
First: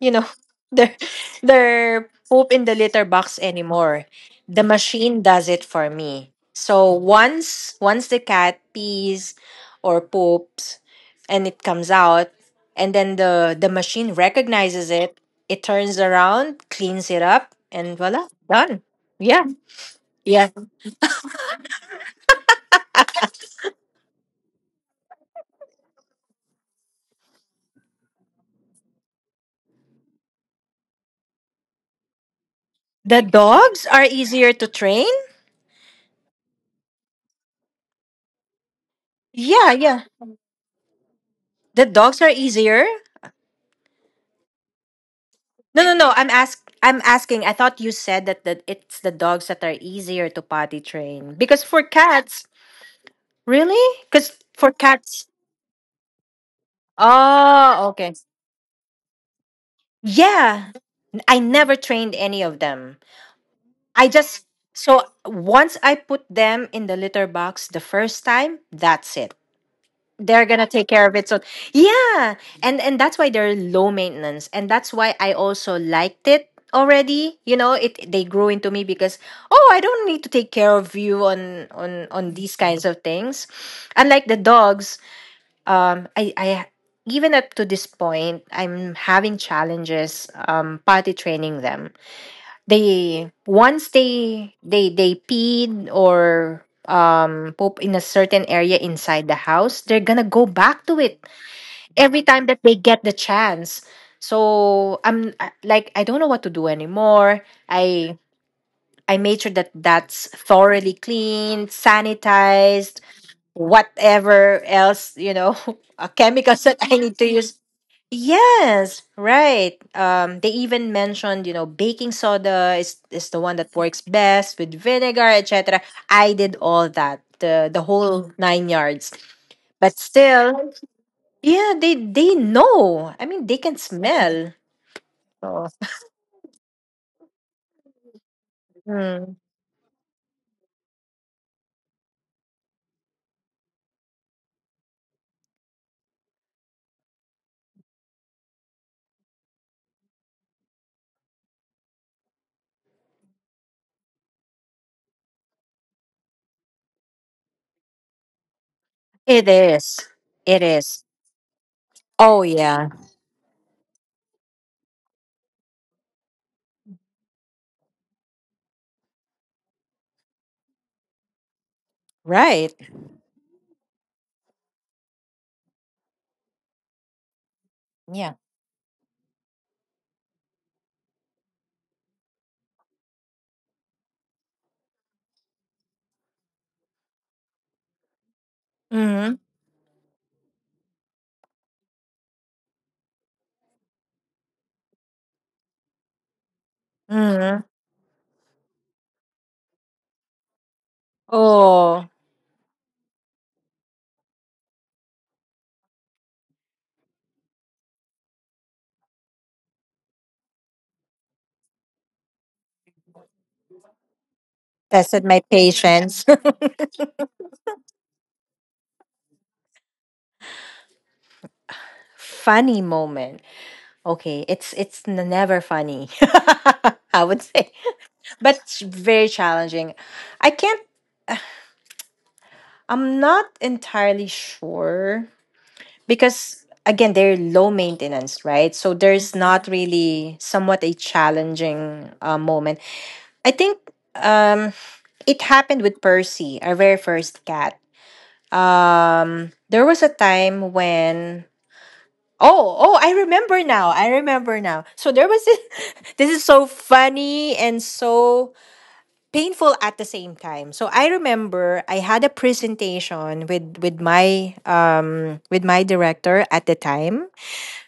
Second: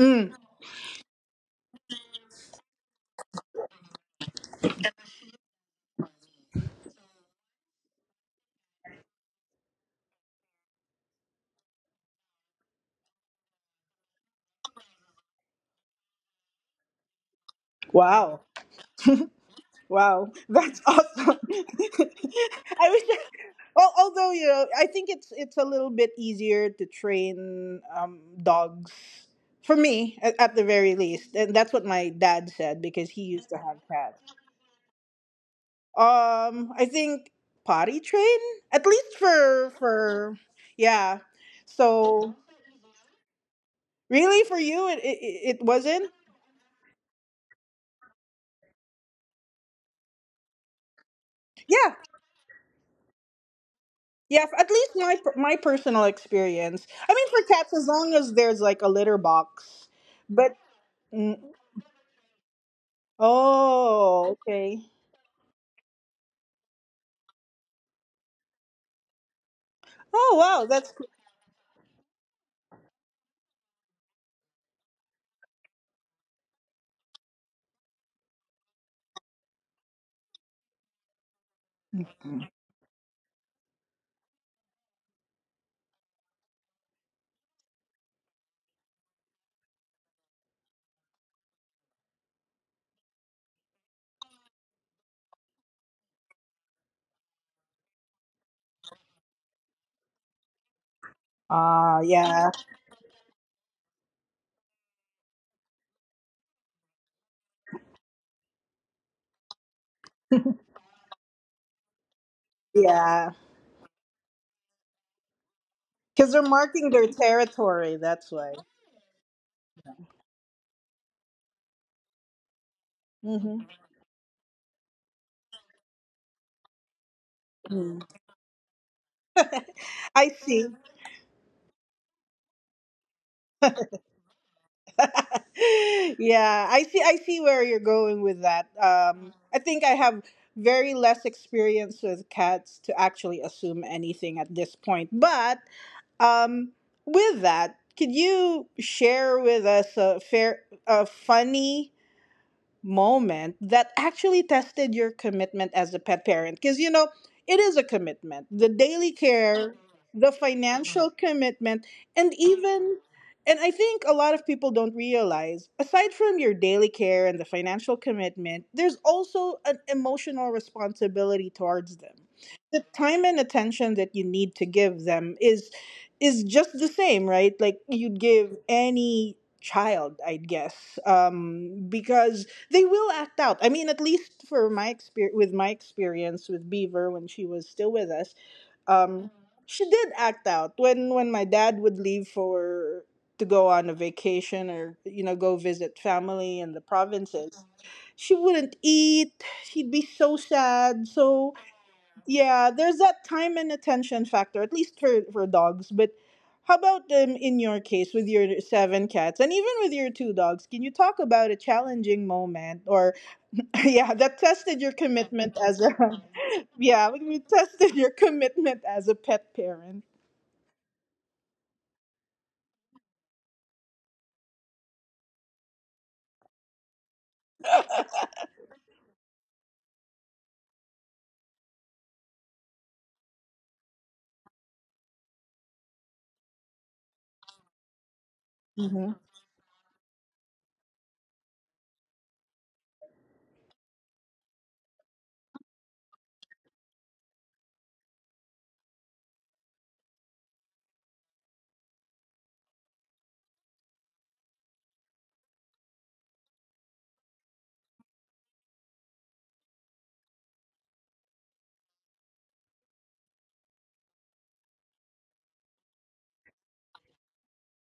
Speaker 2: you know their their poop in the litter box anymore. The machine does it for me. So once the cat pees or poops and it comes out, and then the machine recognizes it, it turns around, cleans it up, and voila,
Speaker 1: Wow.
Speaker 2: done. Yeah.
Speaker 1: Wow,
Speaker 2: Yeah.
Speaker 1: that's awesome. I wish. Well, although I think it's a little bit easier to train, dogs, for me at the very least, and that's what my dad said, because
Speaker 2: The
Speaker 1: he used to have
Speaker 2: dogs are
Speaker 1: cats.
Speaker 2: easier to train?
Speaker 1: I think potty train, at least
Speaker 2: Yeah,
Speaker 1: for
Speaker 2: yeah.
Speaker 1: for yeah.
Speaker 2: The dogs are
Speaker 1: So
Speaker 2: easier.
Speaker 1: really, for you, it
Speaker 2: No, no,
Speaker 1: wasn't.
Speaker 2: no. I'm asking. I thought you said that it's the dogs that are easier to potty train because for
Speaker 1: Yeah,
Speaker 2: cats, really? Because
Speaker 1: Yeah, at
Speaker 2: for
Speaker 1: least my
Speaker 2: cats,
Speaker 1: my personal experience. I mean, for cats,
Speaker 2: oh,
Speaker 1: as
Speaker 2: okay.
Speaker 1: long as there's like a litter box. But
Speaker 2: Yeah,
Speaker 1: mm,
Speaker 2: I never trained any of them. I
Speaker 1: oh,
Speaker 2: just
Speaker 1: okay.
Speaker 2: so once I put them in the litter box the first time, that's it.
Speaker 1: Oh
Speaker 2: They're
Speaker 1: wow,
Speaker 2: gonna take
Speaker 1: that's
Speaker 2: care
Speaker 1: cool.
Speaker 2: of it, so, yeah. And that's why they're low maintenance, and that's why I also liked it already, you know it they grew into me, because oh, I don't need to take care of you on these kinds of things, unlike the dogs. I even up to this point, I'm having challenges, potty training them. They once they they they peed or, poop in a certain area inside the house, they're gonna go back to it
Speaker 1: Ah,
Speaker 2: every time
Speaker 1: yeah,
Speaker 2: that they get the chance. So like, I don't know what to do anymore. I made sure that that's thoroughly cleaned, sanitized,
Speaker 1: yeah,
Speaker 2: whatever else,
Speaker 1: because they're
Speaker 2: chemicals that
Speaker 1: marking
Speaker 2: I
Speaker 1: their
Speaker 2: need to use.
Speaker 1: territory. That's why.
Speaker 2: Yes, right. They even mentioned, baking soda is the one
Speaker 1: Hmm.
Speaker 2: that works best with vinegar, etc. I did all that, the whole nine yards. But
Speaker 1: I
Speaker 2: still,
Speaker 1: see.
Speaker 2: yeah, they know. I mean, they can smell. So,
Speaker 1: Yeah, I see. I see where you're going with that.
Speaker 2: mm,
Speaker 1: I think I have very less experience with cats to actually assume anything at this point, but. Um, with that, could you share with us a funny moment that actually tested your commitment as a pet parent, because you know it is a commitment, the daily
Speaker 2: it
Speaker 1: care,
Speaker 2: is.
Speaker 1: the
Speaker 2: It is.
Speaker 1: financial commitment, and
Speaker 2: Oh yeah,
Speaker 1: even, and I think a lot of people don't realize aside from your daily care and the financial commitment, there's also an emotional responsibility towards them.
Speaker 2: right.
Speaker 1: The time and attention that you need to give them is just the same, right? Like you'd
Speaker 2: Yeah.
Speaker 1: give any child, I guess. Because they will act out. I mean, at least for my experience, with Beaver when she was still with us, um,
Speaker 2: Mm-hmm.
Speaker 1: she did act out when my dad would leave for to go on a vacation, or you know, go visit family in the
Speaker 2: Mm-hmm.
Speaker 1: provinces. She wouldn't eat. She'd be so sad. So
Speaker 2: Oh,
Speaker 1: yeah, there's that time and attention factor, at least for dogs, but. How about in your case with your seven cats and even with your two dogs? Can you talk about a challenging moment or yeah, that tested your
Speaker 2: tested my
Speaker 1: commitment as a
Speaker 2: patience.
Speaker 1: yeah, we tested your commitment as a pet parent.
Speaker 2: Funny moment. Okay, it's never funny. I would say, but it's very challenging. I can't. I'm not entirely sure because again, they're low maintenance, right? So
Speaker 1: hmm
Speaker 2: there's not really somewhat a challenging, moment. I think, um, it happened with Percy, our very first cat. There was a time when— oh, oh, I remember now. I remember now. So there was this, this is so funny and so painful at the same time. So I remember I had a presentation with, with my director at the time,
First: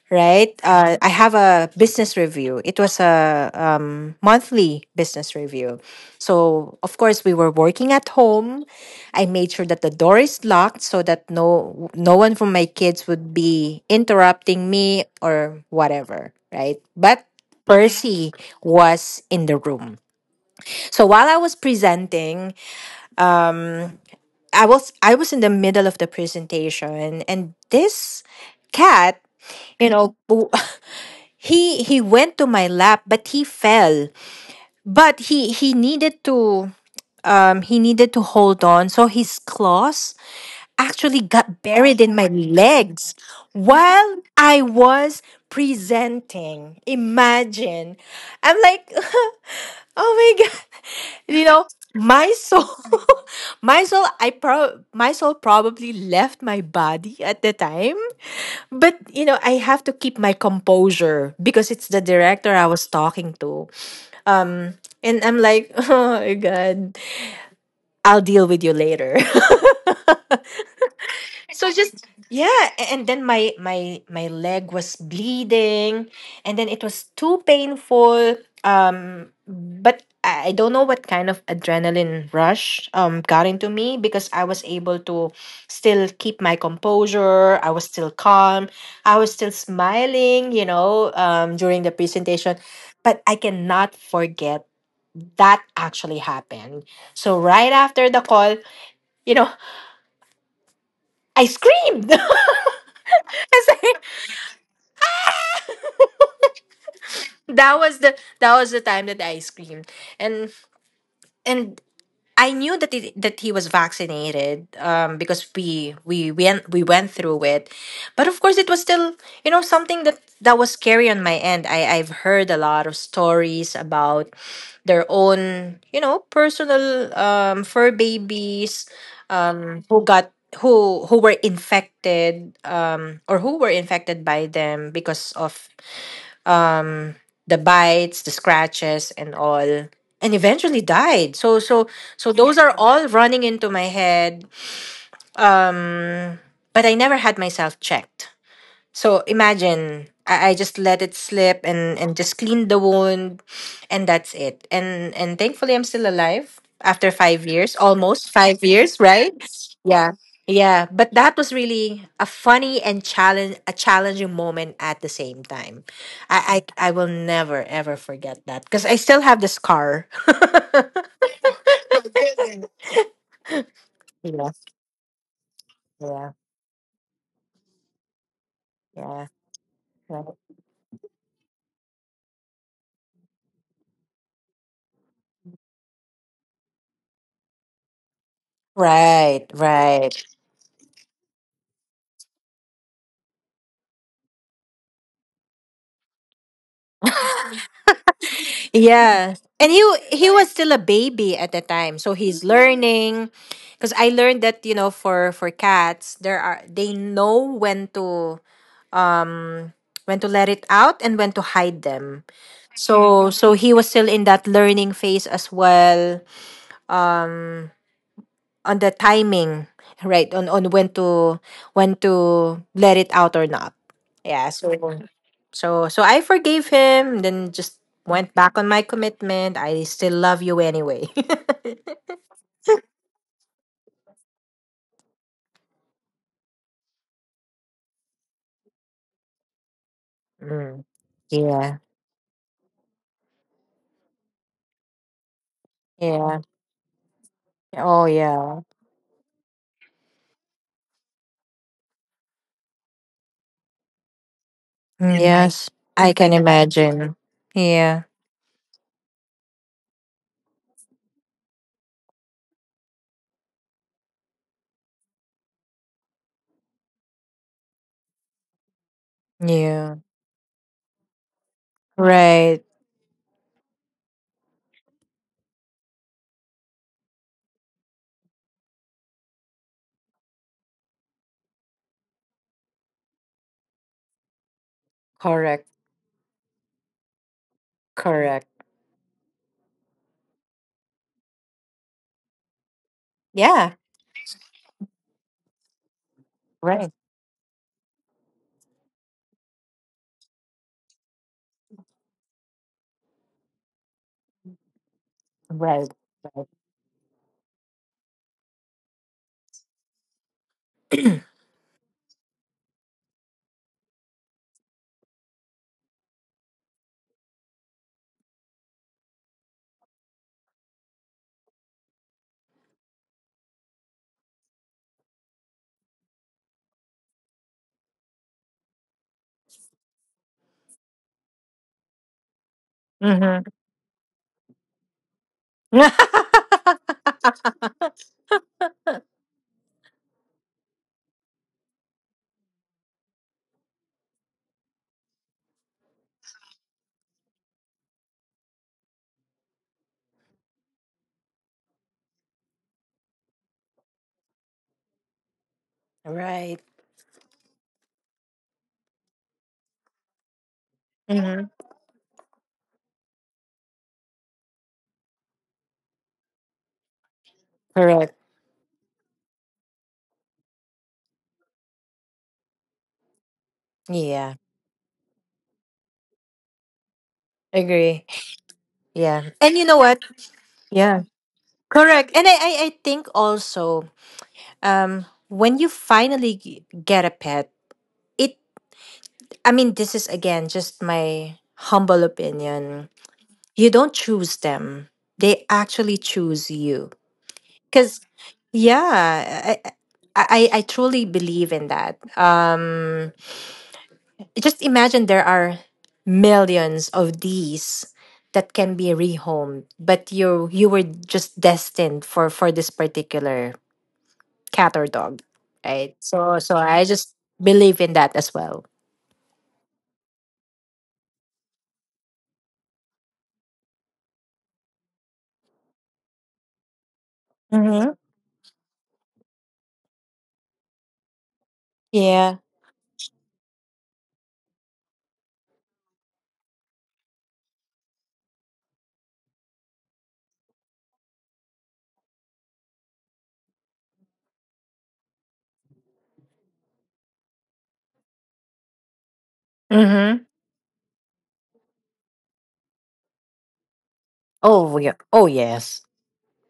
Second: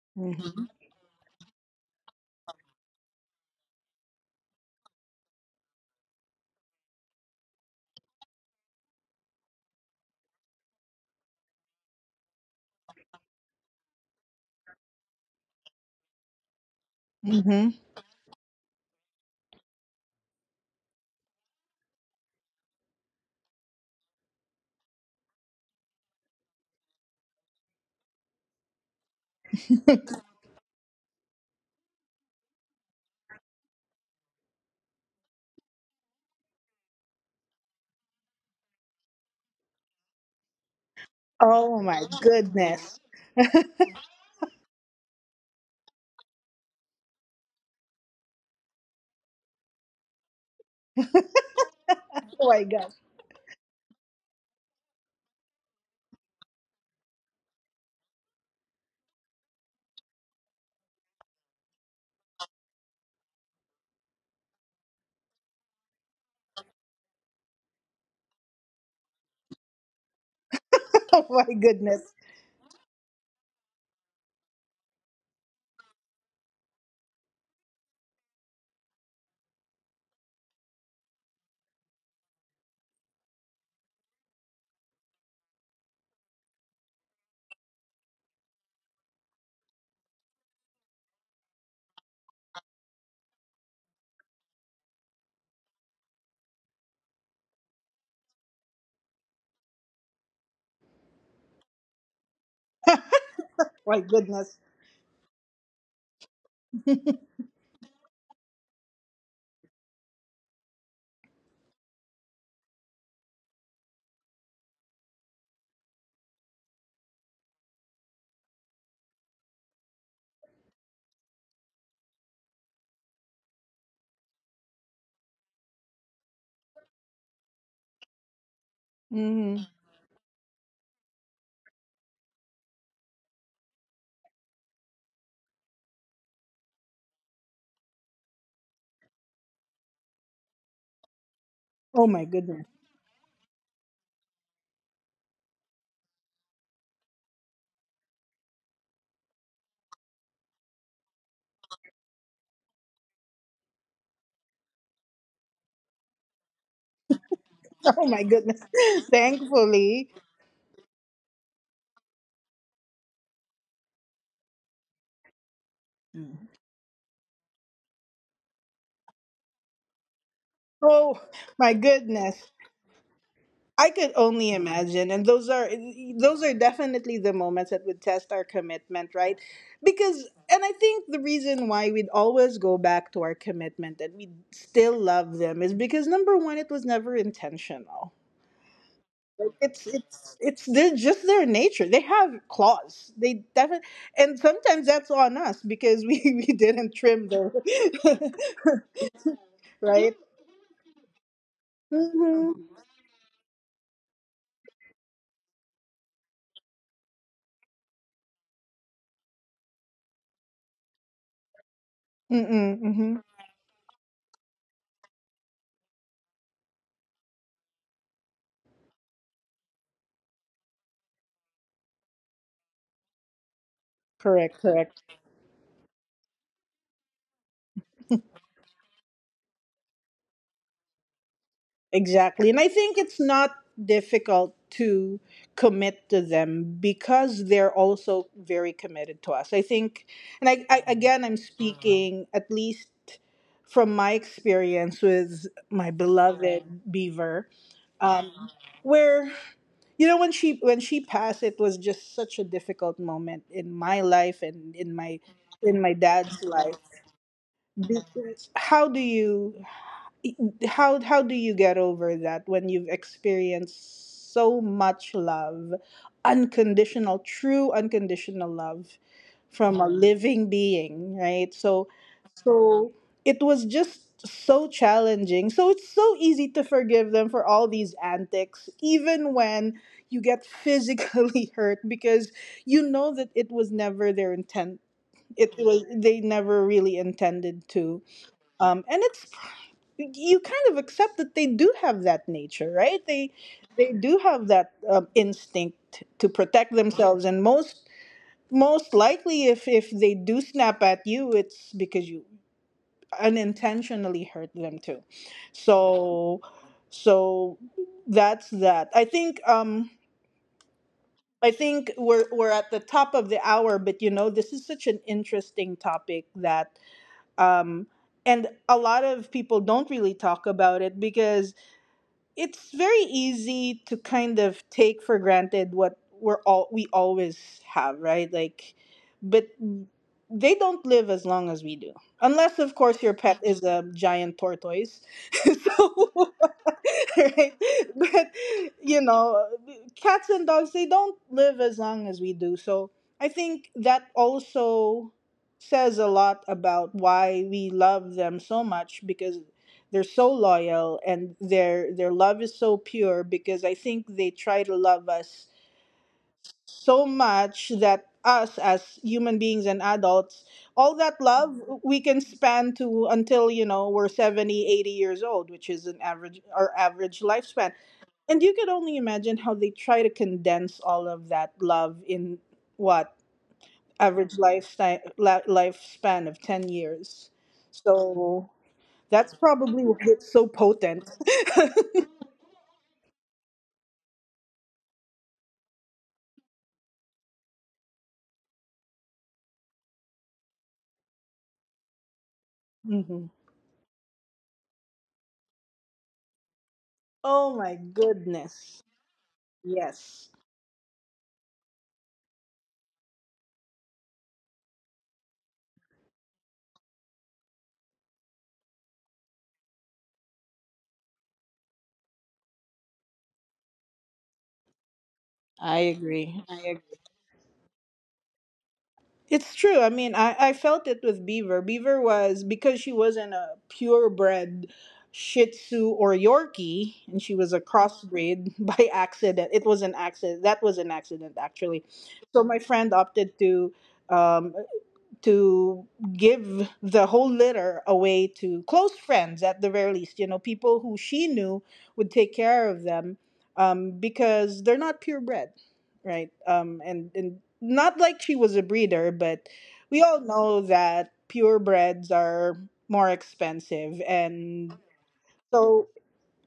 Speaker 2: right?
Speaker 1: hmm
Speaker 2: I have a business review. It was a monthly business review. So, of course, we were working at home. I made sure that the door is locked so that no one from my kids would be interrupting me or whatever, right? But
Speaker 1: hmm
Speaker 2: Percy was in the room. So while I was presenting, I was in the middle of the presentation, and this cat, you know, he went to my lap, but he fell. But he needed to hold on, so his claws actually got
Speaker 1: Oh
Speaker 2: buried
Speaker 1: my
Speaker 2: in my
Speaker 1: goodness!
Speaker 2: legs while I was presenting. Imagine, I'm like, oh my god, you know my
Speaker 1: Oh my
Speaker 2: soul,
Speaker 1: god!
Speaker 2: my soul probably left my body at the time. But I have to keep my composure because it's the director I was talking to. Um, and I'm like, oh my god, I'll deal with you later.
Speaker 1: Oh my
Speaker 2: So just
Speaker 1: goodness!
Speaker 2: yeah, and then my leg was bleeding, and then it was too painful. But I don't know what kind of adrenaline rush got into me, because I was able to still keep my composure. I was still calm, I was still smiling, you know, during the presentation. But I cannot forget that actually happened. So right after the call, you know, I screamed.
Speaker 1: My goodness!
Speaker 2: That was the time that I screamed, and and I knew that that he was vaccinated, because we went through it, but of course it was still something that was scary on my end. I, I've heard a lot of stories about their own, you know, personal, um, fur babies,
Speaker 1: hmm
Speaker 2: who got who were infected, um, or who were infected by them because of the bites, the scratches, and all, and eventually died. So so
Speaker 1: Oh my
Speaker 2: so those
Speaker 1: goodness!
Speaker 2: are all running into my head. Um, but I never had myself checked. So imagine I just let it slip and just clean the wound and that's it. And thankfully I'm still alive after 5 years,
Speaker 1: Oh my
Speaker 2: almost five
Speaker 1: goodness!
Speaker 2: years, right?
Speaker 1: Thankfully,
Speaker 2: Yeah. Yeah. But that was really a funny and challenge a challenging moment at the same time.
Speaker 1: mhm.
Speaker 2: I will never ever forget that, because I still have the scar.
Speaker 1: Oh my goodness! I could
Speaker 2: Yeah,
Speaker 1: only imagine, and those are
Speaker 2: yeah.
Speaker 1: those are definitely the moments that would test our commitment,
Speaker 2: Yeah.
Speaker 1: right? Because, and I think the reason why we'd always go back to our commitment that we still love them is because number one, it was never intentional.
Speaker 2: Right,
Speaker 1: Like it's
Speaker 2: right.
Speaker 1: it's it's they're just their nature. They have claws. They definitely, and sometimes that's on us because we we didn't trim them,
Speaker 2: Yeah. And
Speaker 1: right?
Speaker 2: he was still a baby at the time, so he's
Speaker 1: Mm-hmm.
Speaker 2: learning. Because I learned that, you know, for cats, there are they know when to, um, when to let it out and when to hide them.
Speaker 1: Mm-mm, mm-hmm.
Speaker 2: So so he was still in that learning phase as well. Um, on the timing, right? On when to, when to let it out or not. Yeah.
Speaker 1: Correct.
Speaker 2: So
Speaker 1: Correct.
Speaker 2: so so I forgave him. Then just went back on my commitment. I still love you anyway.
Speaker 1: Exactly. And I think it's not difficult to commit to them because they're also very committed to us. I think, and I,
Speaker 2: Mm.
Speaker 1: I again, I'm
Speaker 2: Yeah.
Speaker 1: speaking at least from my experience with my
Speaker 2: Yeah.
Speaker 1: beloved Beaver,
Speaker 2: Oh
Speaker 1: um,
Speaker 2: yeah.
Speaker 1: where you know when she passed, it was just such a difficult moment in my life and in
Speaker 2: Mm,
Speaker 1: my
Speaker 2: yes. I can
Speaker 1: dad's life.
Speaker 2: imagine. Yeah.
Speaker 1: Because how do you how do you get over that when you've experienced so much love, unconditional, true unconditional love from a,
Speaker 2: Yeah.
Speaker 1: mhm, living being, right? So
Speaker 2: Right.
Speaker 1: so it was just so challenging, so it's so easy to forgive them for all these antics even when you get physically hurt, because you know that it was never their intent. It
Speaker 2: Correct.
Speaker 1: was, they never really intended to.
Speaker 2: Correct.
Speaker 1: And it's, you kind of accept that they do have that nature, right?
Speaker 2: Yeah.
Speaker 1: They do have that instinct to protect
Speaker 2: Right.
Speaker 1: themselves, and most likely, if they do snap at you, it's because you unintentionally hurt them too.
Speaker 2: Right.
Speaker 1: So
Speaker 2: Right.
Speaker 1: so that's that. I think we're at the top of the hour, but you know, this is such an interesting topic that, um and a lot of people don't really talk about it because it's very easy to kind of take for granted what we're all we always have, right? Like, but they don't live as long as we do, unless of course your pet is a giant tortoise. So,
Speaker 2: Mm-hmm.
Speaker 1: right? But you know, cats and dogs, they don't live as long as we do. So I think that also says a lot about why we love them so much, because they're so loyal and their love is so pure, because I think they try to love us
Speaker 2: Right.
Speaker 1: so much that us as human beings and adults, all that
Speaker 2: Mm-hmm.
Speaker 1: love we can span to until, you know, we're 70, 80 years old, which is an average, our average lifespan, and you could only imagine how they try to condense all of that love in what,
Speaker 2: Yeah,
Speaker 1: average lifetime lifespan of 10 years.
Speaker 2: agree.
Speaker 1: So
Speaker 2: Yeah.
Speaker 1: that's
Speaker 2: And you know
Speaker 1: probably why
Speaker 2: what?
Speaker 1: it's so
Speaker 2: Yeah.
Speaker 1: potent.
Speaker 2: Correct. And I think also, when you finally get a pet, it, I mean, this is again just my humble opinion.
Speaker 1: hmm
Speaker 2: You don't choose them, they actually choose you.
Speaker 1: Oh my
Speaker 2: Because,
Speaker 1: goodness.
Speaker 2: yeah, I,
Speaker 1: Yes,
Speaker 2: I truly believe in that. Just imagine there are millions of these that can be rehomed, but you were just destined for this particular cat or dog,
Speaker 1: I
Speaker 2: right? So
Speaker 1: agree.
Speaker 2: so
Speaker 1: I
Speaker 2: I
Speaker 1: agree.
Speaker 2: just believe in that as well.
Speaker 1: It's true. I mean, I felt it with Beaver. Beaver was, because she wasn't a purebred Shih Tzu or Yorkie, and she was a
Speaker 2: Mm-hmm.
Speaker 1: crossbreed by accident. It was an accident. That was an accident, actually.
Speaker 2: Yeah.
Speaker 1: So my friend opted to. Um, to give the whole litter away to close friends, at the very least, you know, people who she knew would take care of them, because they're not purebred, right? And, not like she was a breeder, but we all
Speaker 2: Mm-hmm.
Speaker 1: know that purebreds are more expensive.
Speaker 2: Oh
Speaker 1: And
Speaker 2: yeah, oh yes.
Speaker 1: so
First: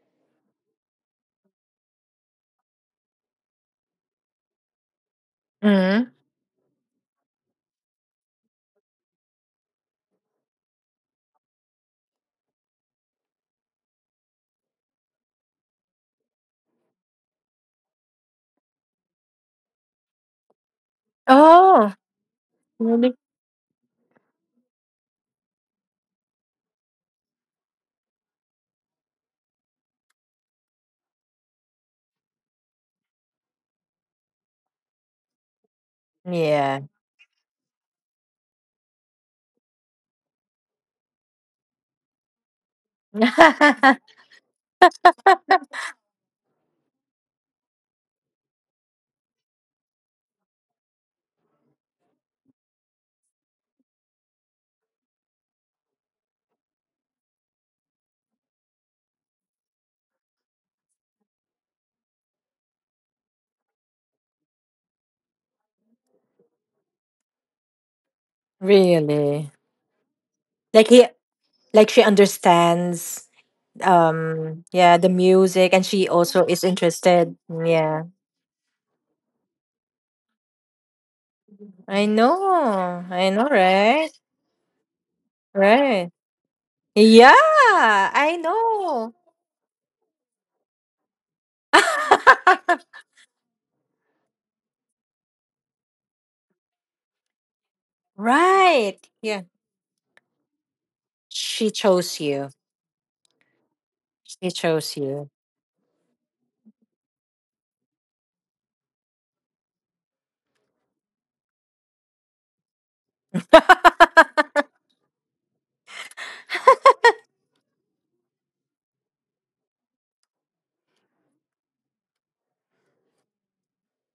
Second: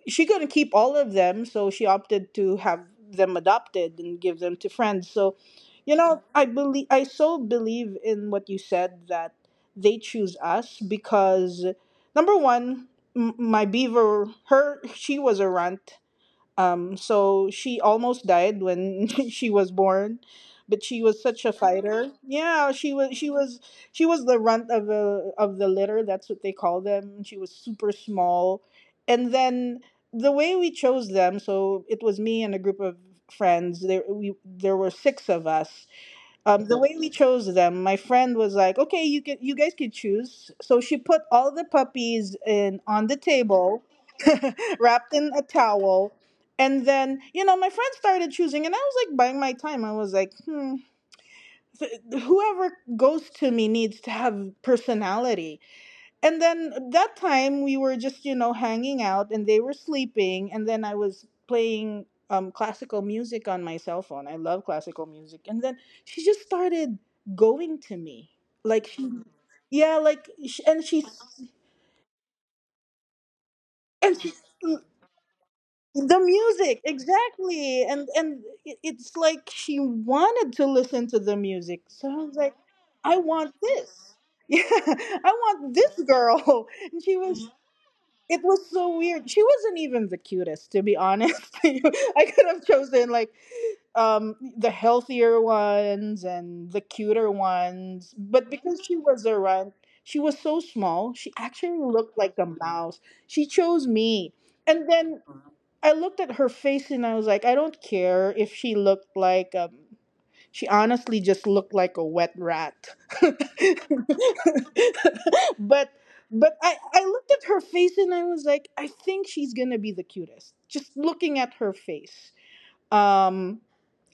Speaker 1: she couldn't keep all of them, so she opted to have them adopted and give them to friends. So, you
Speaker 2: Mm-hmm.
Speaker 1: know, I believe, I so believe in what you said, that they choose us. Because number one, my Beaver, her, she was a runt, so she almost died when she was born, but she was such a
Speaker 2: Oh
Speaker 1: fighter. Yeah, she
Speaker 2: really.
Speaker 1: was she was the runt of the litter. That's what they call them. She was super small, and then the way we chose them. So it was me and a group of friends. There were six of us, the
Speaker 2: Yeah.
Speaker 1: way we chose them, my friend was like, "Okay, you can, you guys can choose." So she put all the puppies in on the table, wrapped in a towel, and then you know my friend started choosing, and I was like buying my time. I was like, "Hmm, whoever goes to me needs to have personality." And then that time we were just, you know, hanging out and they were sleeping, and then I was playing classical music on my cell phone. I love classical music. And then she just started going to me, like she, mhm.
Speaker 2: Really.
Speaker 1: Yeah, like and
Speaker 2: like
Speaker 1: she
Speaker 2: he like she understands,
Speaker 1: and she
Speaker 2: um, yeah, the music, and she
Speaker 1: the
Speaker 2: also is
Speaker 1: music,
Speaker 2: interested.
Speaker 1: exactly.
Speaker 2: Yeah,
Speaker 1: And it- it's like she wanted to listen to the music.
Speaker 2: I
Speaker 1: So I was like,
Speaker 2: know.
Speaker 1: I
Speaker 2: I know,
Speaker 1: want
Speaker 2: right?
Speaker 1: this. Yeah, I want this
Speaker 2: Right.
Speaker 1: girl. And she
Speaker 2: Yeah,
Speaker 1: was,
Speaker 2: I
Speaker 1: it was so
Speaker 2: know.
Speaker 1: weird. She wasn't even the cutest, to be honest. I could have chosen like the healthier ones and the cuter ones, but because she
Speaker 2: Right.
Speaker 1: was a
Speaker 2: Yeah.
Speaker 1: runt, she was so small. She
Speaker 2: She
Speaker 1: actually looked
Speaker 2: chose
Speaker 1: like a
Speaker 2: you.
Speaker 1: mouse. She chose me,
Speaker 2: She
Speaker 1: and
Speaker 2: chose
Speaker 1: then
Speaker 2: you.
Speaker 1: I looked at her face and I was like, I don't care if she looked like, um, she honestly just looked like a wet rat. But
Speaker 2: Mm-hmm.
Speaker 1: I looked at her face and I was like, I think she's gonna be the cutest. Just looking at her face. Um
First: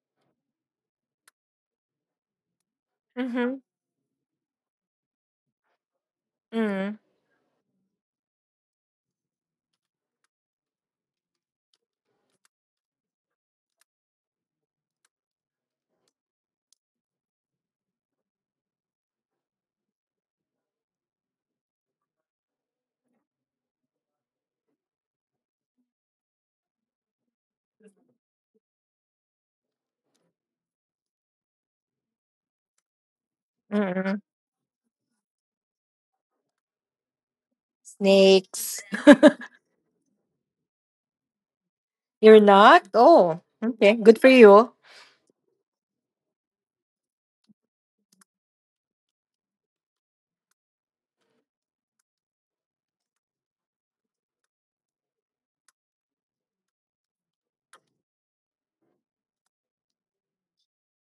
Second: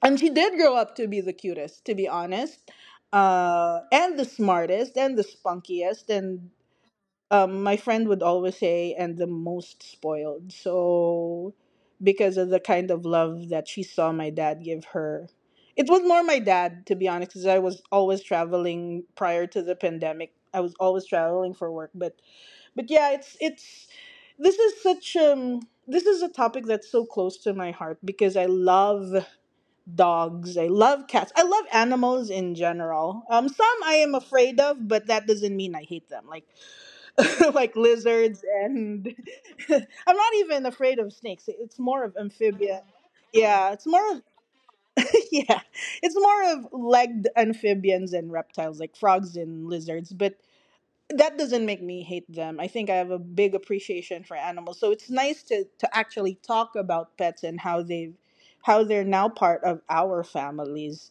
Speaker 1: and she did grow up to be the cutest, to be honest. And the smartest and the spunkiest and
Speaker 2: Mm.
Speaker 1: my friend would always say, and the most spoiled. So, because of the kind of love that she saw my dad give her, it was more my dad, to be honest, because I was always traveling prior to the pandemic. I was always traveling for work, but yeah, it's this is such this is a topic that's so close to my heart, because I love dogs, I love cats, I love animals in general. Some I am
Speaker 2: Mm-mm.
Speaker 1: afraid of, but that doesn't mean I hate them. Like like lizards
Speaker 2: Snakes.
Speaker 1: and I'm not even afraid of snakes. It's more of
Speaker 2: You're
Speaker 1: amphibia.
Speaker 2: not? Oh,
Speaker 1: Yeah, it's
Speaker 2: okay.
Speaker 1: more
Speaker 2: Good
Speaker 1: of
Speaker 2: for you.
Speaker 1: yeah. It's more of legged amphibians and reptiles like frogs and lizards, but that doesn't make me hate them. I think I have a big appreciation for animals. So it's nice to actually talk about pets and how they've, how they're now part of our families,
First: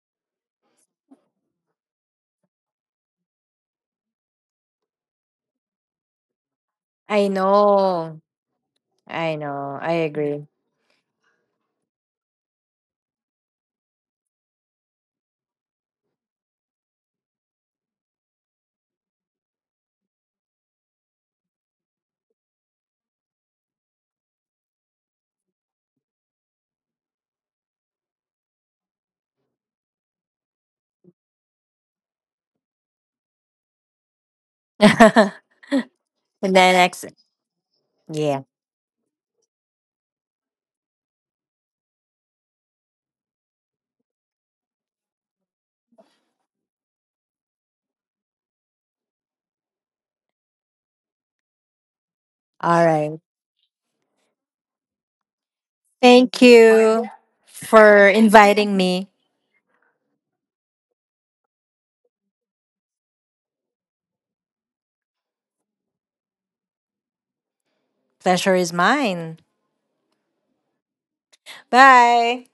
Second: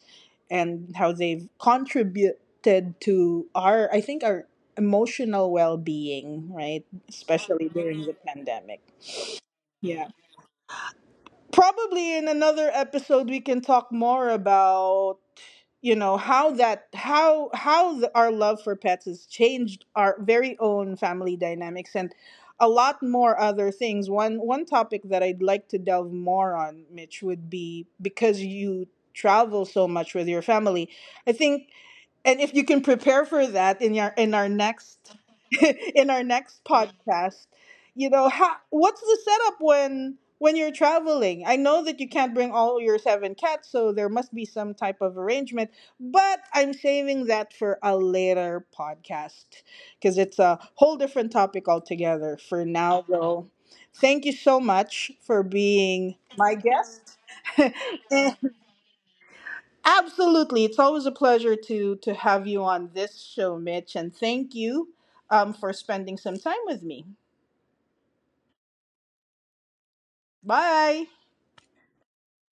Speaker 1: and how they've contributed to our, I think, our emotional well-being, right?
Speaker 2: I
Speaker 1: Especially during the
Speaker 2: know.
Speaker 1: pandemic.
Speaker 2: I know. I
Speaker 1: Yeah.
Speaker 2: agree.
Speaker 1: Probably in another episode we can talk more about, you know, how that, our love for pets has changed our very own family dynamics and a lot more other things. One topic that I'd like to delve more on, Mitch, would be, because you travel so much with your family, I think, and if you can prepare for that in your, in our next
Speaker 2: And
Speaker 1: in our
Speaker 2: then
Speaker 1: next
Speaker 2: next.
Speaker 1: podcast, you know
Speaker 2: Yeah.
Speaker 1: how, what's the setup when you're traveling. I know that you can't bring all your seven cats, so there must be some type of arrangement. But I'm saving that for a later podcast, because it's a whole different topic altogether. For
Speaker 2: All
Speaker 1: now
Speaker 2: right.
Speaker 1: though, thank you so much for being
Speaker 2: Thank
Speaker 1: my
Speaker 2: you
Speaker 1: guest.
Speaker 2: for inviting me.
Speaker 1: Absolutely. It's always a pleasure to have you on this show, Mitch, and thank you for spending some time with me.
Speaker 2: Pleasure is mine.
Speaker 1: Bye.
Speaker 2: Bye.